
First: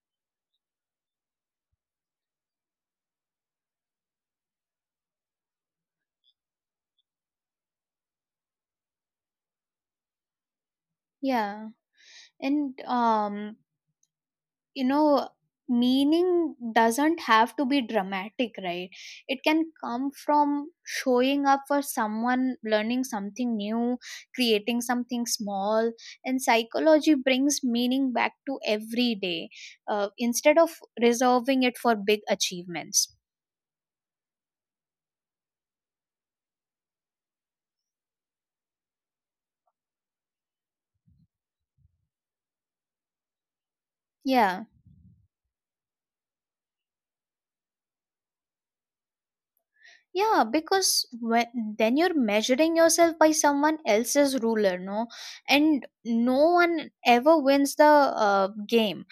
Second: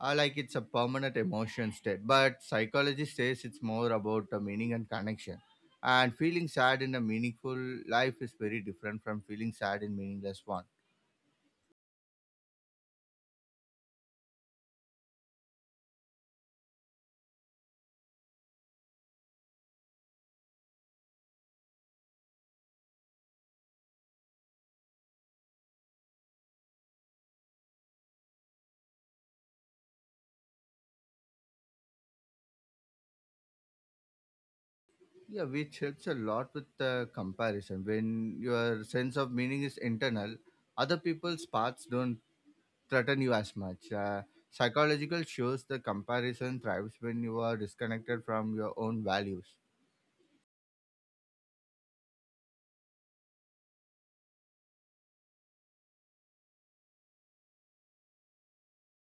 [SPEAKER 1] like it's a permanent emotion state, but psychology says it's more about the meaning and connection. And feeling sad in a meaningful life is very different from feeling sad in meaningless one.
[SPEAKER 2] Yeah. And you know, meaning doesn't have to be dramatic, right? It can come from showing up for someone, learning something new, creating something small. And psychology brings meaning back to every day, instead of reserving it for big achievements.
[SPEAKER 1] Yeah, which helps a lot with the comparison. When your sense of meaning is internal, other people's paths don't threaten you as much.
[SPEAKER 2] Yeah.
[SPEAKER 1] Psychological shows the comparison thrives when you are disconnected from your own values.
[SPEAKER 2] Yeah, because then you're measuring yourself by someone else's ruler. No, and no one ever wins the game.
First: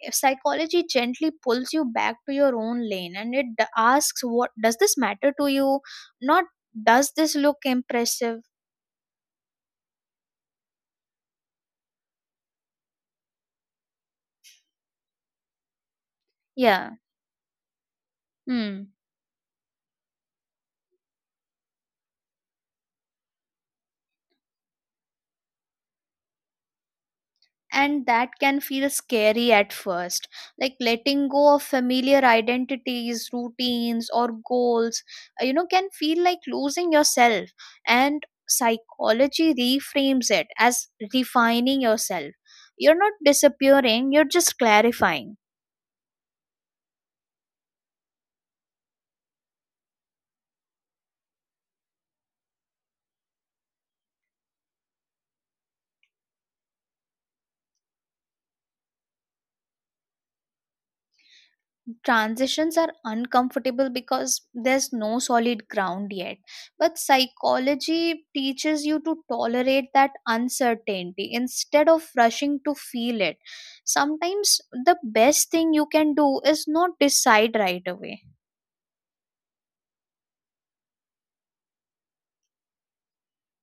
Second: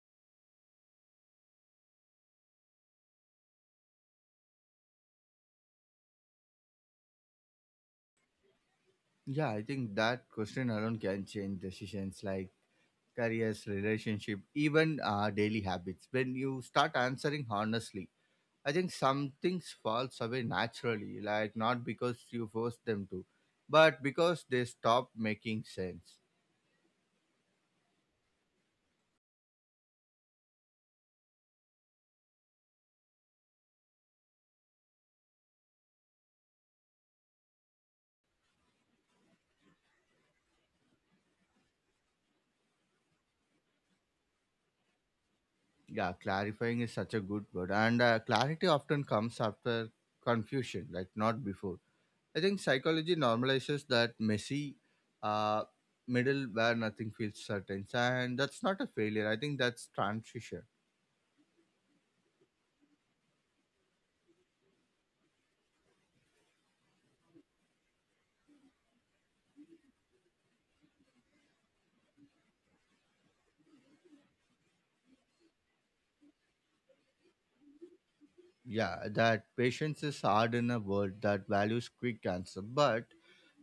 [SPEAKER 2] If psychology gently pulls you back to your own lane, and it asks, what does this matter to you? Not, does this look impressive?
[SPEAKER 1] Yeah, I think that question alone can change decisions like careers, relationship, even daily habits. When you
[SPEAKER 2] Yeah.
[SPEAKER 1] start answering honestly, I
[SPEAKER 2] Hmm.
[SPEAKER 1] think some things falls away naturally, like not because you force them to, but because they stop making sense.
[SPEAKER 2] And that can feel scary at first. Like, letting go of familiar identities, routines, or goals, you know, can feel like losing yourself. And psychology reframes it as refining yourself. You're not disappearing, you're just clarifying.
[SPEAKER 1] Yeah, clarifying is such a good word, and clarity often comes after confusion, like not before. I think psychology normalizes that messy uh, middle where nothing feels certain, and that's not a failure. I think that's transition.
[SPEAKER 2] Transitions are uncomfortable because there's no solid ground yet. But psychology teaches you to tolerate that uncertainty instead of rushing to feel it. Sometimes the best thing you can do is not decide right away.
[SPEAKER 1] Yeah, that patience is hard in a world that values quick answer, but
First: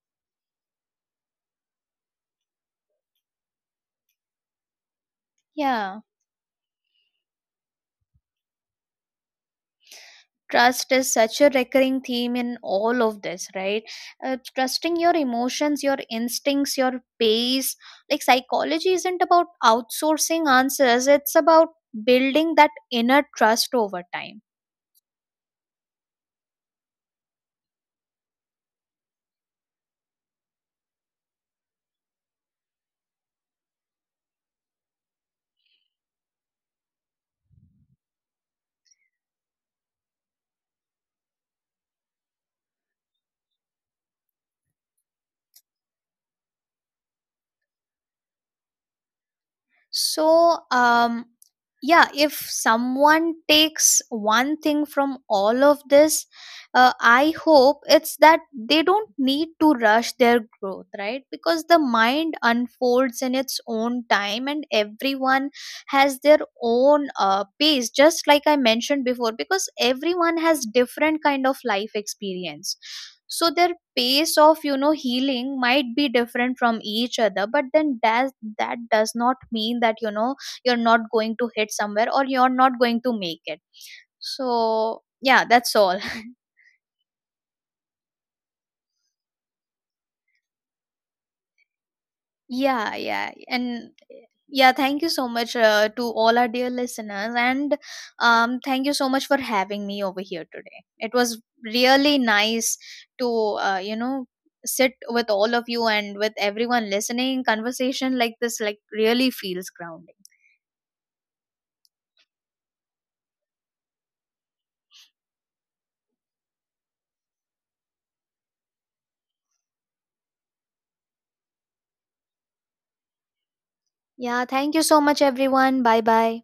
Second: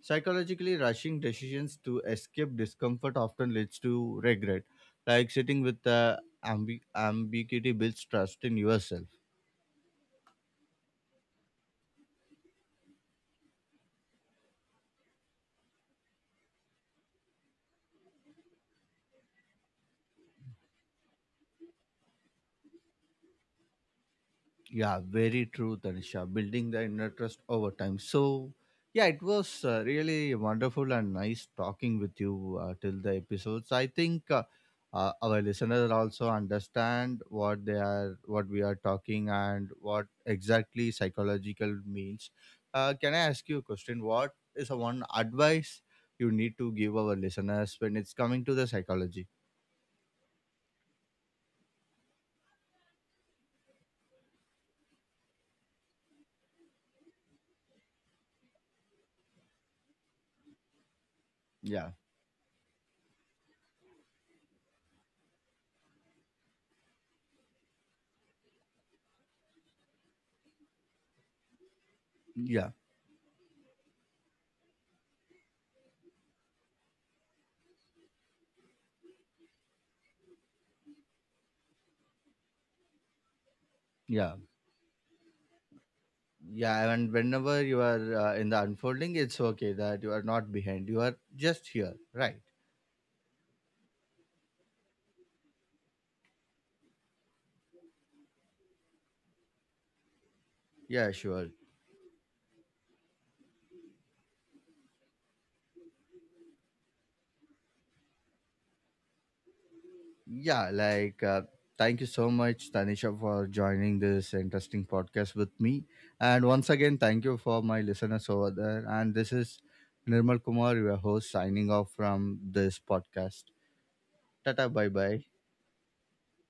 [SPEAKER 1] psychologically rushing decisions to escape discomfort often leads to regret. Like sitting with
[SPEAKER 2] Yeah.
[SPEAKER 1] the ambiguity builds trust in yourself.
[SPEAKER 2] Trust is such a recurring theme in all of this, right? Trusting your emotions, your instincts, your pace. Like, psychology isn't about outsourcing answers, it's about building that inner trust over time.
[SPEAKER 1] Yeah, very true, Tanisha. Building the inner trust over time. So, yeah, it was really wonderful and nice talking with you till the episodes. I think our listeners also understand what they are, what we are talking, and what exactly psychological means. Can I ask you a question? What is a one advice you need to give our listeners when it's coming to the psychology?
[SPEAKER 2] So, yeah, if someone takes one thing from all of this, I hope it's that they don't need to rush their growth, right? Because the
[SPEAKER 1] Yeah,
[SPEAKER 2] mind unfolds in its own time, and everyone has their own pace. Just like I mentioned before, because everyone has different kind of life
[SPEAKER 1] yeah,
[SPEAKER 2] experience. So their pace of, you know, healing might be different from each other. But then, that does not mean that, you know, you're not going to hit somewhere or you're not going to make it.
[SPEAKER 1] yeah.
[SPEAKER 2] So yeah, that's all.
[SPEAKER 1] Yeah, and whenever you are in the unfolding, it's okay that you are not behind, you are just here, right?
[SPEAKER 2] Yeah. Yeah. And yeah, thank you so much to all our dear listeners, and thank you so much for having me over here today. It
[SPEAKER 1] Yeah,
[SPEAKER 2] was
[SPEAKER 1] sure.
[SPEAKER 2] really nice to, you know, sit with all of you and with everyone listening. Conversation like this, like, really feels grounding.
[SPEAKER 1] Yeah, like thank you so much, Tanisha, for joining this interesting podcast with me, and once again thank you for my listeners over there, and this is Nirmal Kumar, your host, signing off from this podcast.
[SPEAKER 2] Yeah,
[SPEAKER 1] Tata,
[SPEAKER 2] thank you
[SPEAKER 1] bye
[SPEAKER 2] so much,
[SPEAKER 1] bye.
[SPEAKER 2] everyone. Bye bye.